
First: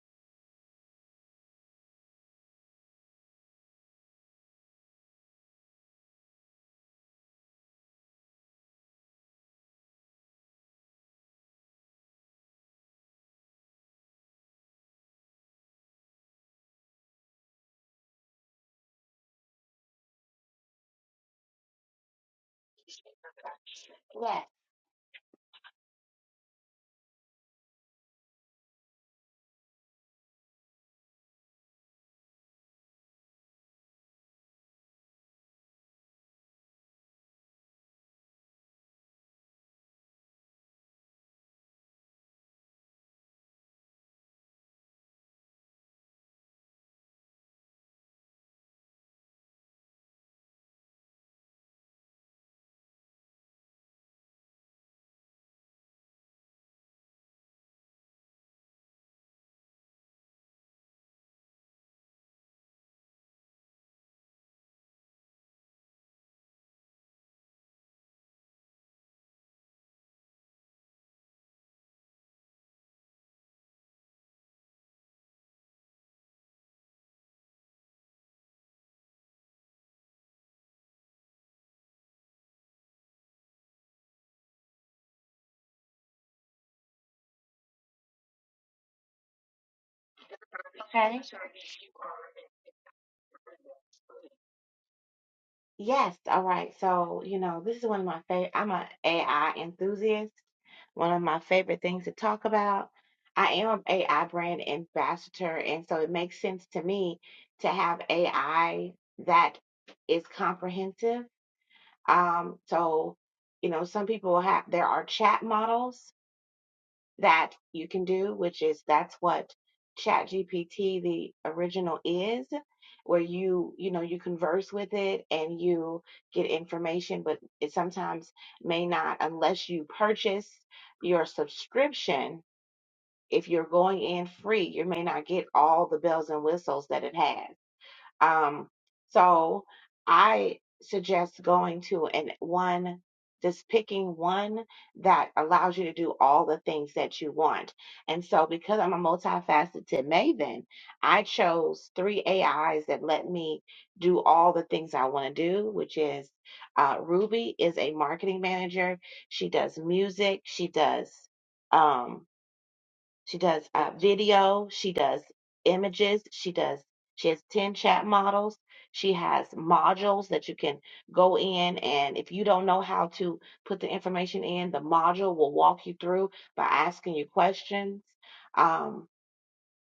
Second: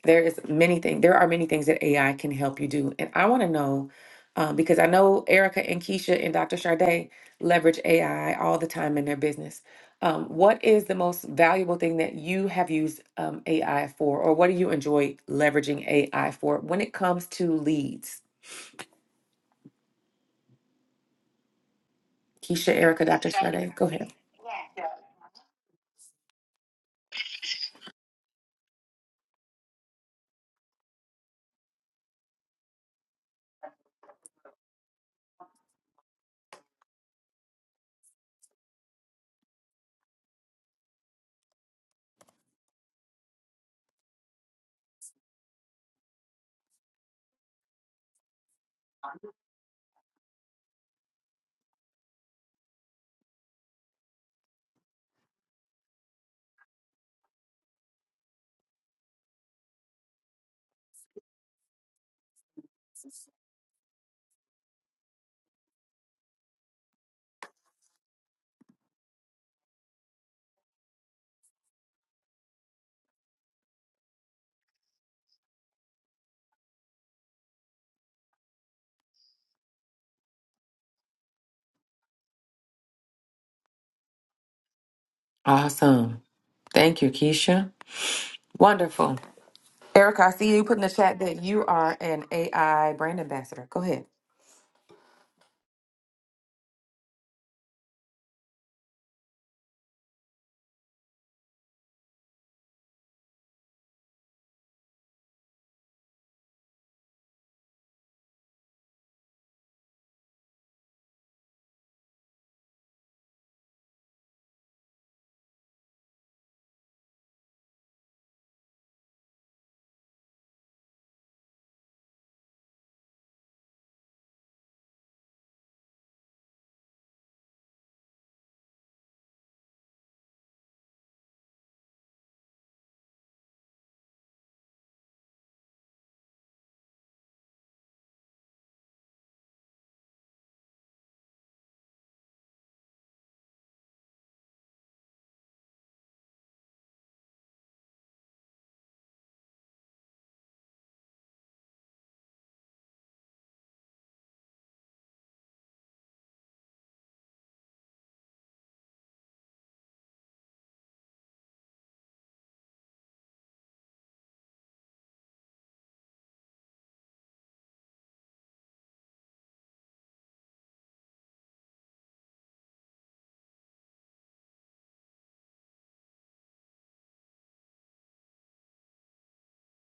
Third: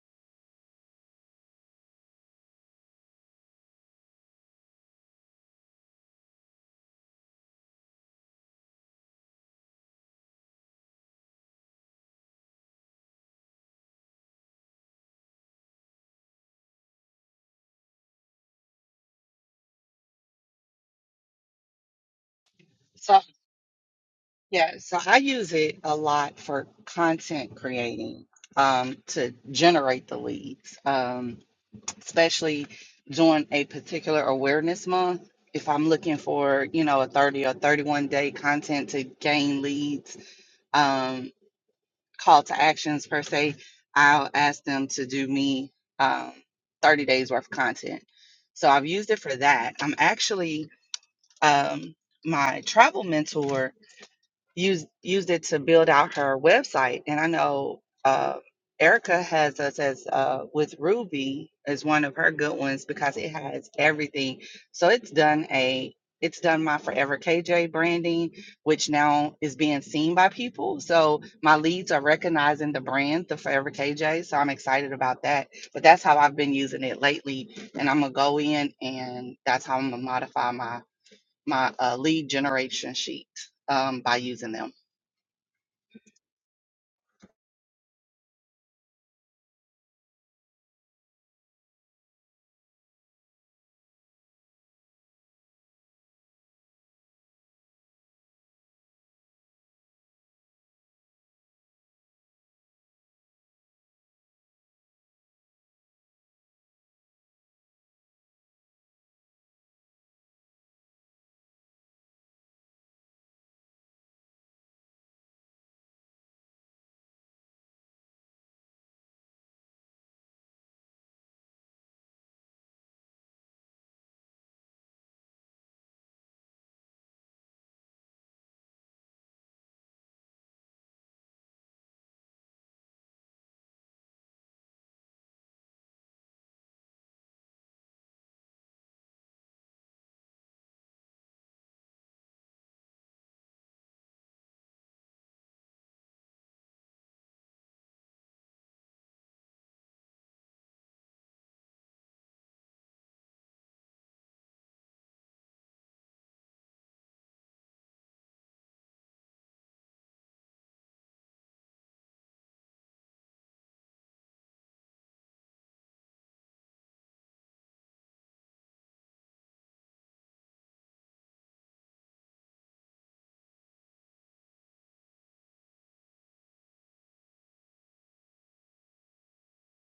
there is many things there are many things that ai can help you do and i want to know um, because i know erica and keisha and dr Sharday leverage ai all the time in their business um, what is the most valuable thing that you have used um, ai for or what do you enjoy leveraging ai for when it comes to leads keisha erica
So
dr Sharday, go ahead
Yes.
yeah, so I use it a lot for content creating um, to generate the leads, um, especially during a particular awareness month. If I'm looking for, you know, a 30 or 31 day content to gain leads, um, call to actions per se, I'll ask them to do me um, 30 days worth of content. So I've used it for that. I'm actually um, my travel mentor used used it to build out her website. And I know uh, Erica has us as uh, with Ruby is one of her good ones because it has everything. So it's done a it's done my Forever KJ branding, which now is being seen by people. So my leads are recognizing the brand, the Forever KJ. So I'm excited about that. But that's how I've been using it lately, and I'm gonna go in and that's how I'm gonna modify my my uh, lead generation sheet um, by using them.
awesome thank you keisha wonderful erica i see you put in the chat
Okay.
that you are an ai brand ambassador go ahead
Yes, all right. So, you know, this is one of my favorite. I'm an AI enthusiast. One of my favorite things to talk about. I am an AI brand ambassador, and so it makes sense to me to have AI that is comprehensive. Um, so, you know, some people have there are chat models that you can do, which is that's what ChatGPT, the original is, where you, you know, you converse with it and you get information, but it sometimes may not unless you purchase your subscription. If you're going in free, you may not get all the bells and whistles that it has. Um, so I suggest going to an one, just picking one that allows you to do all the things that you want. And so because I'm a multifaceted maven, I chose three AIs that let me do all the things I want to do, which is uh, Ruby is a marketing manager. She does music. She does. Um. She does uh, video. She does images. She does. She has ten chat models. She has modules that you can go in, and if you don't know how to put the information in, the module will walk you through by asking you questions. Um,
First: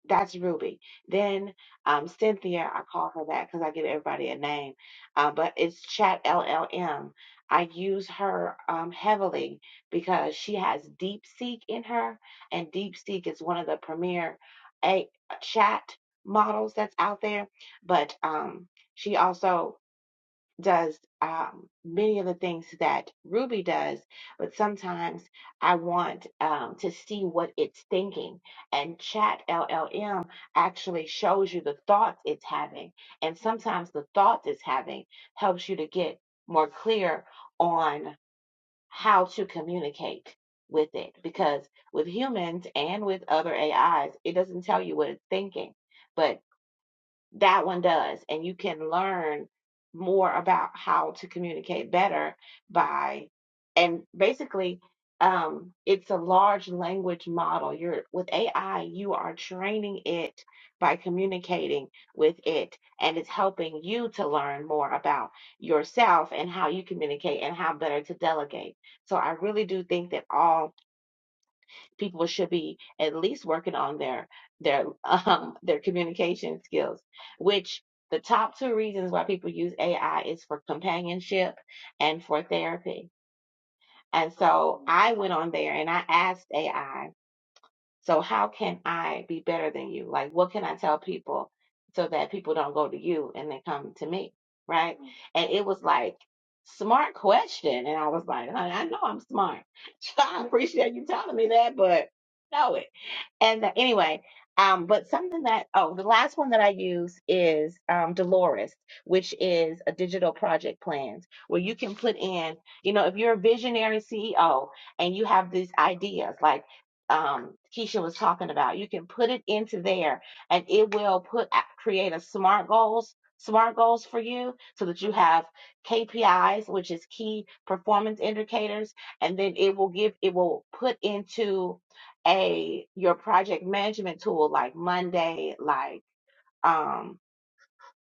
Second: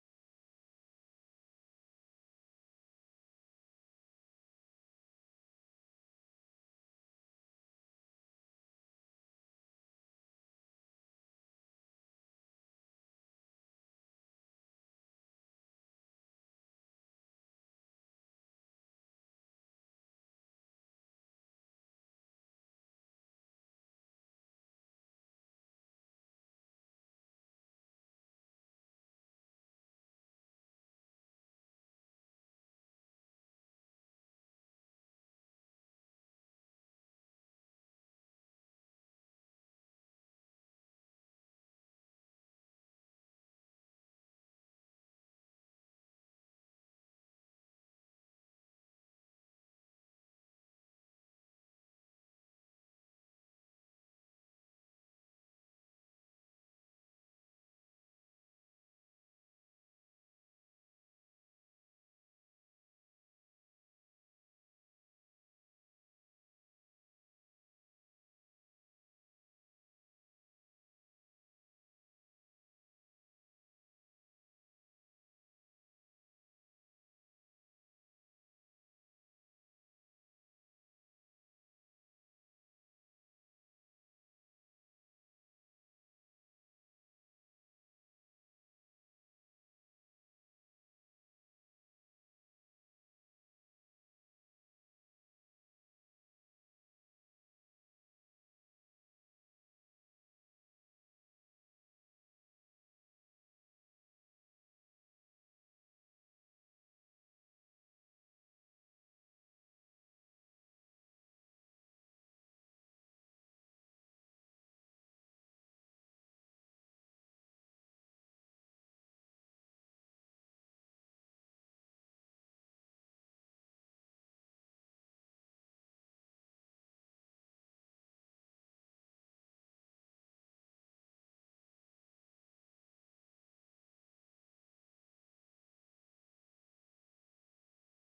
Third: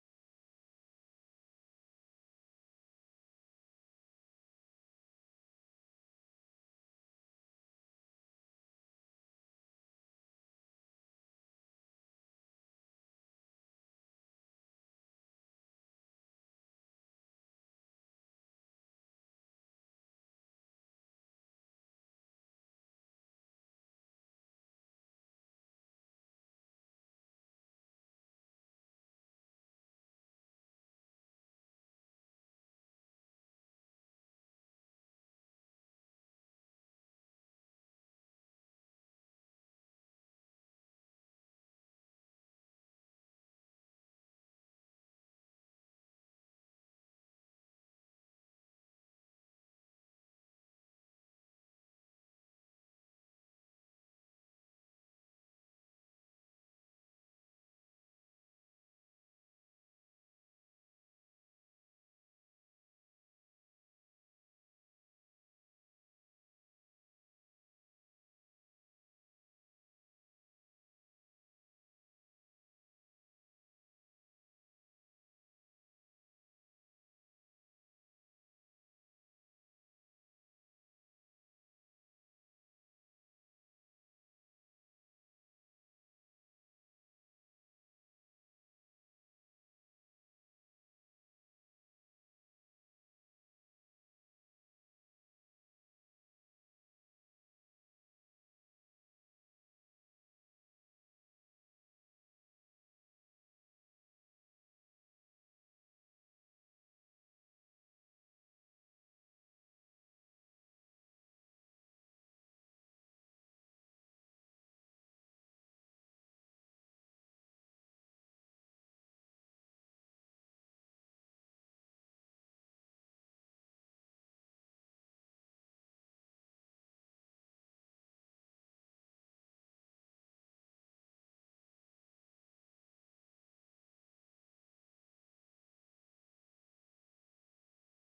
that's Ruby. Then um, Cynthia, I call her that because I give everybody a name, uh, but it's Chat LLM. I use her um, heavily because she has DeepSeek in her, and DeepSeek is one of the premier a chat models that's out there. But um, she also does um, many of the things that Ruby does, but sometimes I want um, to see what it's thinking. And Chat LLM actually shows you the thoughts it's having. And sometimes the thoughts it's having helps you to get more clear on how to communicate with it. Because with humans and with other AIs, it doesn't tell you what it's thinking. But that one does and you can learn more about how to communicate better by and basically um it's a large language model you're with AI you are training it by communicating with it and it's helping you to learn more about yourself and how you communicate and how better to delegate so i really do think that all people should be at least working on their their um their communication skills which the top two reasons why people use AI is for companionship and for therapy. And so I went on there and I asked AI, so how can I be better than you? Like what can I tell people so that people don't go to you and they come to me, right? And it was like smart question and I was like, "Honey, I know I'm smart. I appreciate you telling me that, but no and uh, anyway, um, but something that oh, the last one that I use is um, Dolores, which is a digital project plans where you can put in, you know, if you're a visionary CEO and you have these ideas like um, Keisha was talking about, you can put it into there and it will put create a smart goals. SMART goals for you so that you have KPIs, which is key performance indicators, and then it will give, it will put into a your project management tool like Monday, like um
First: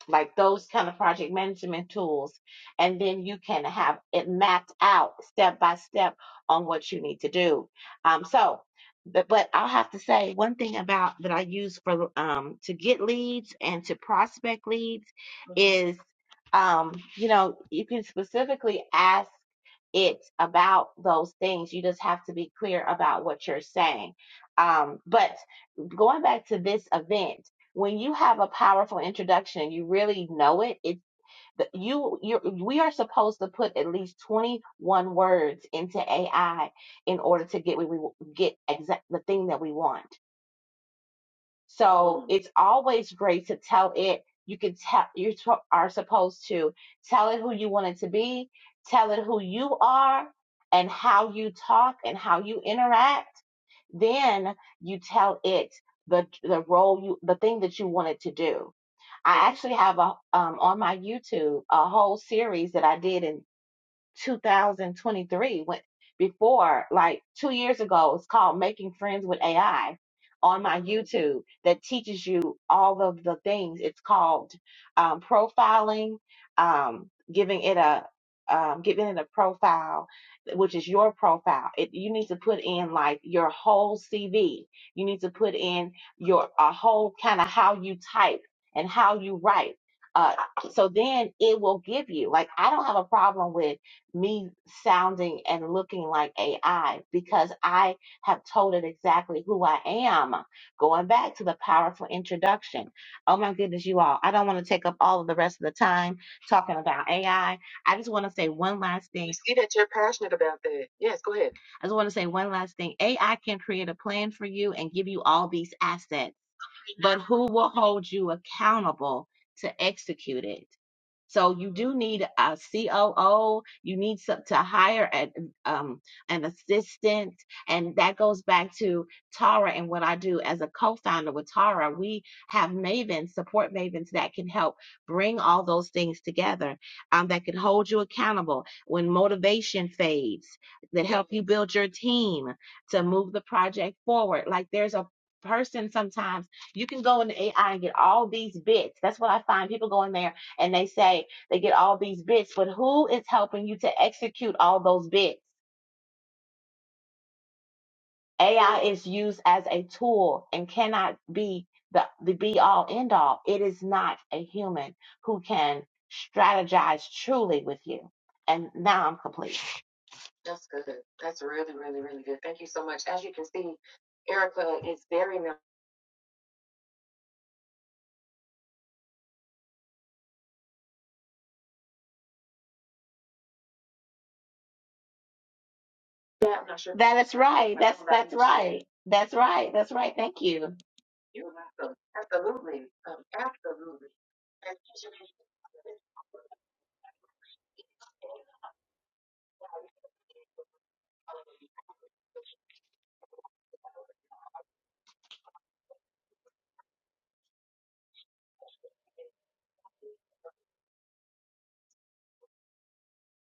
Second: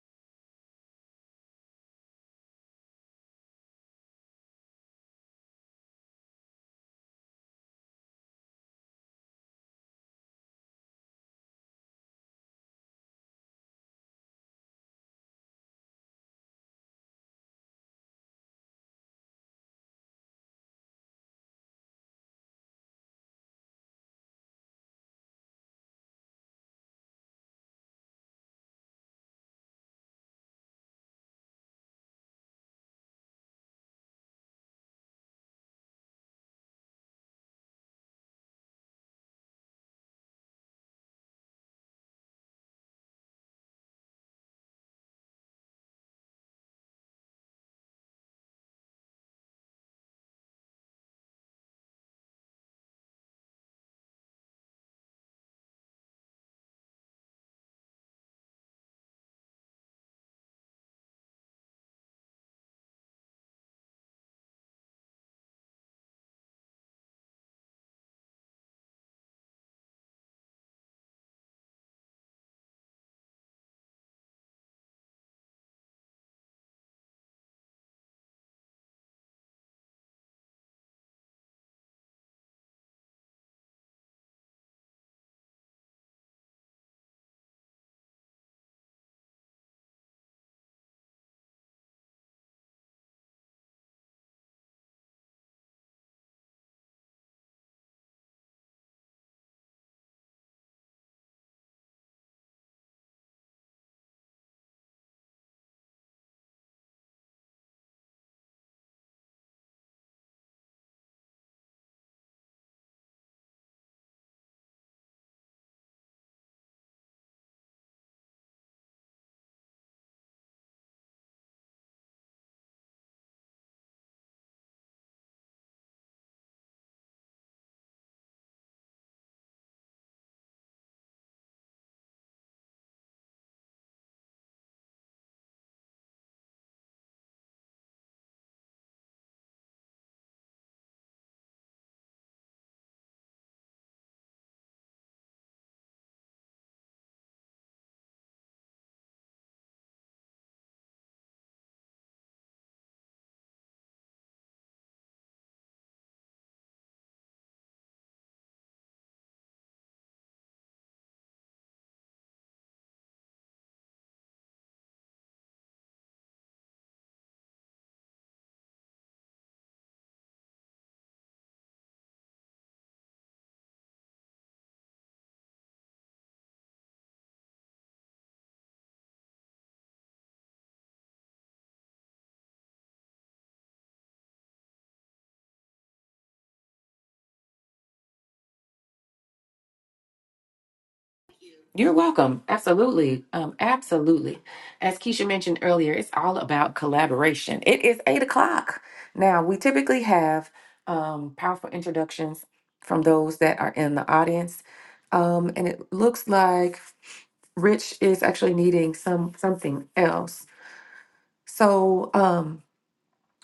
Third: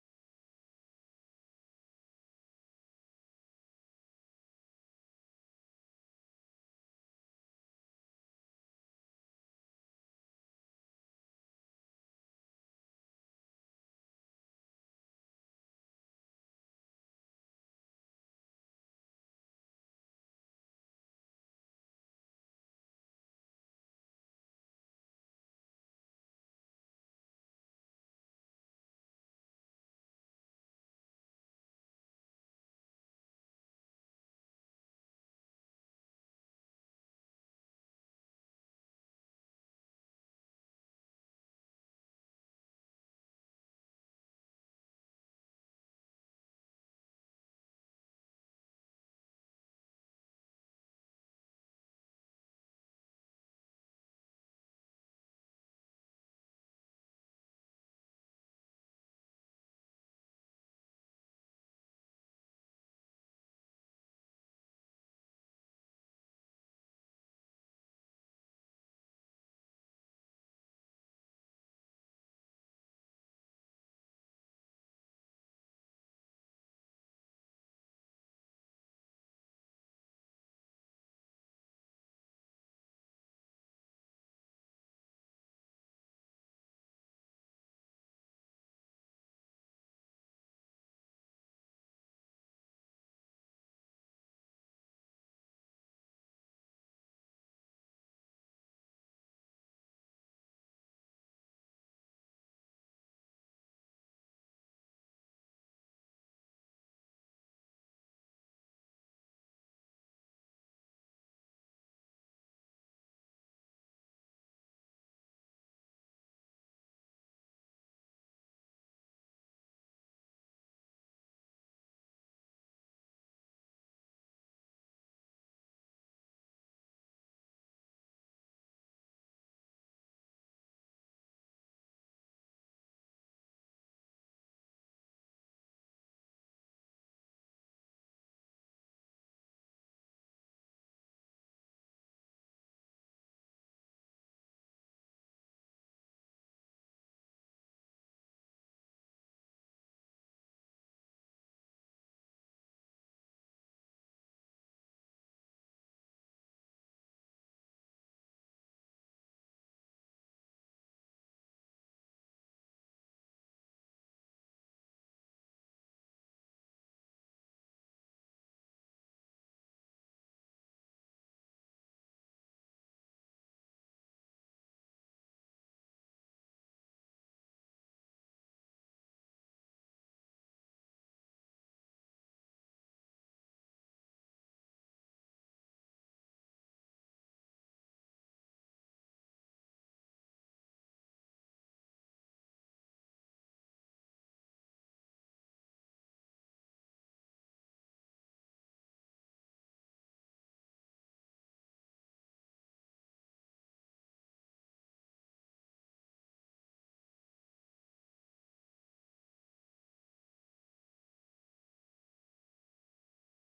like those kind of project management tools, and then you can have it mapped out step by step on what you need to do. Um, so, but but I'll have to say one thing about that I use for um to get leads and to prospect leads is um you know you can specifically ask it's about those things. You just have to be clear about what you're saying. Um, but going back to this event, when you have a powerful introduction, you really know it. It you you we are supposed to put at least 21 words into AI in order to get we we get exact the thing that we want. So it's always great to tell it. You can tell you t- are supposed to tell it who you want it to be, tell it who you are, and how you talk and how you interact. Then you tell it the the role you the thing that you want it to do. I actually have a um, on my YouTube a whole series that I did in 2023 when before like two years ago it's called making friends with ai on my youtube that teaches you all of the things it's called um, profiling um, giving it a um, giving it a profile which is your profile it, you need to put in like your whole cv you need to put in your a whole kind of how you type and how you write uh, so then it will give you like i don't have a problem with me sounding and looking like AI because I have told it exactly who I am. Going back to the powerful introduction. Oh my goodness, you all. I don't want to take up all of the rest of the time talking about AI. I I just want to say one last thing. see that you're passionate about that. Yes, go ahead. I just want to say one last thing. AI can create a plan for you and give you all these assets, but who will hold you accountable to execute it? So you do need a COO. You need some, to hire an, um, an assistant, and that goes back to Tara and what I do as a co-founder with Tara. We have mavens, support mavens that can help bring all those things together, um, that can hold you accountable when motivation fades, that help you build your team to move the project forward. Like there's a person sometimes you can go into AI and get all these bits. That's what I find. People go in there and they say they get all these bits, but who is helping you to execute all those bits? AI is used as a tool and cannot be the, the be all end all. It is not a human who can strategize truly with you. And now I'm complete. That's good. That's really, really, really good. Thank you so much. As you can see, Erica is very. Yeah, I'm not sure. That is right. That's that's right. That's right. That's right. Thank you. You have
You're
to,
welcome.
absolutely, um,
Absolutely. Um,
absolutely.
absolutely. As Keisha mentioned earlier, it's all about collaboration. It is eight o'clock. Now, we typically have um, powerful introductions from those that are in the audience. Um, and it looks like Rich is actually needing some something else. So, um,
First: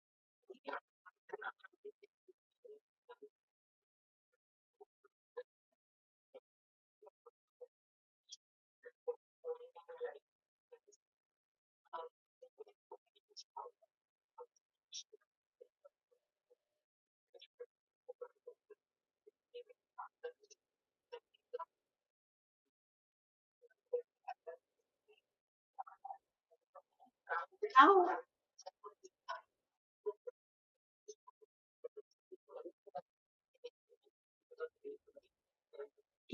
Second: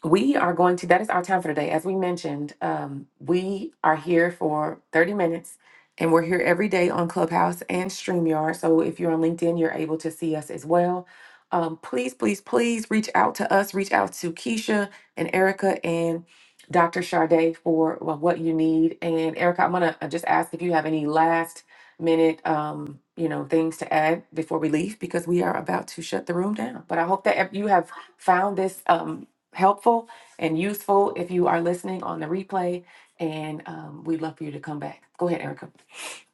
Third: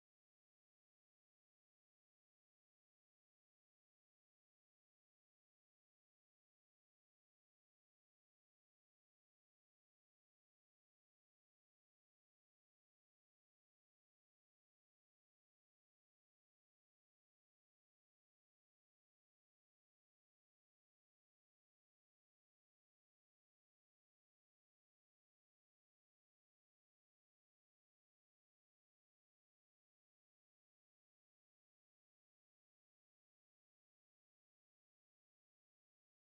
we are going to that is our time for today as we mentioned um, we are here for 30 minutes and we're here every day on clubhouse and streamyard so if you're on linkedin you're able to see us as well um, please please please reach out to us reach out to keisha and erica and dr Sade for well, what you need and erica i'm gonna uh, just ask if you have any last minute um, you know things to add before we leave because we are about to shut the room down but i hope that you have
Oh,
found this um, helpful and useful if you are listening on the replay. And um, we'd love for you to come back. Go ahead, Erica.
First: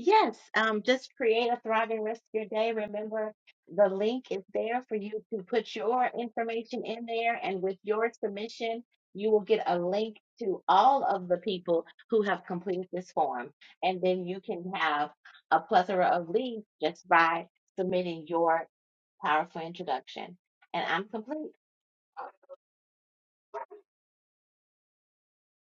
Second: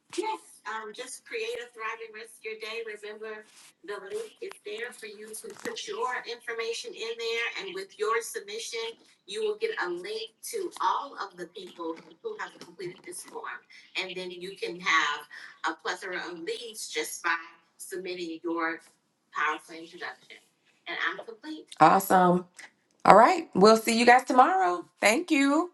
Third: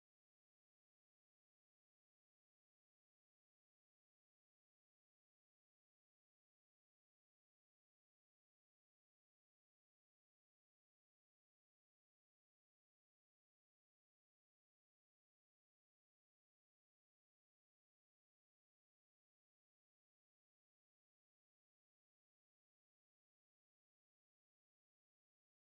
Yes, um, just create a thriving rest of your day. Remember, the link is there for you to put your information in there, and with your submission, you will get a link to all of the people who have completed this form. And then you can have a plethora of leads just by submitting your powerful introduction. And I'm complete.
Awesome. All right. We'll see you guys tomorrow. Thank you.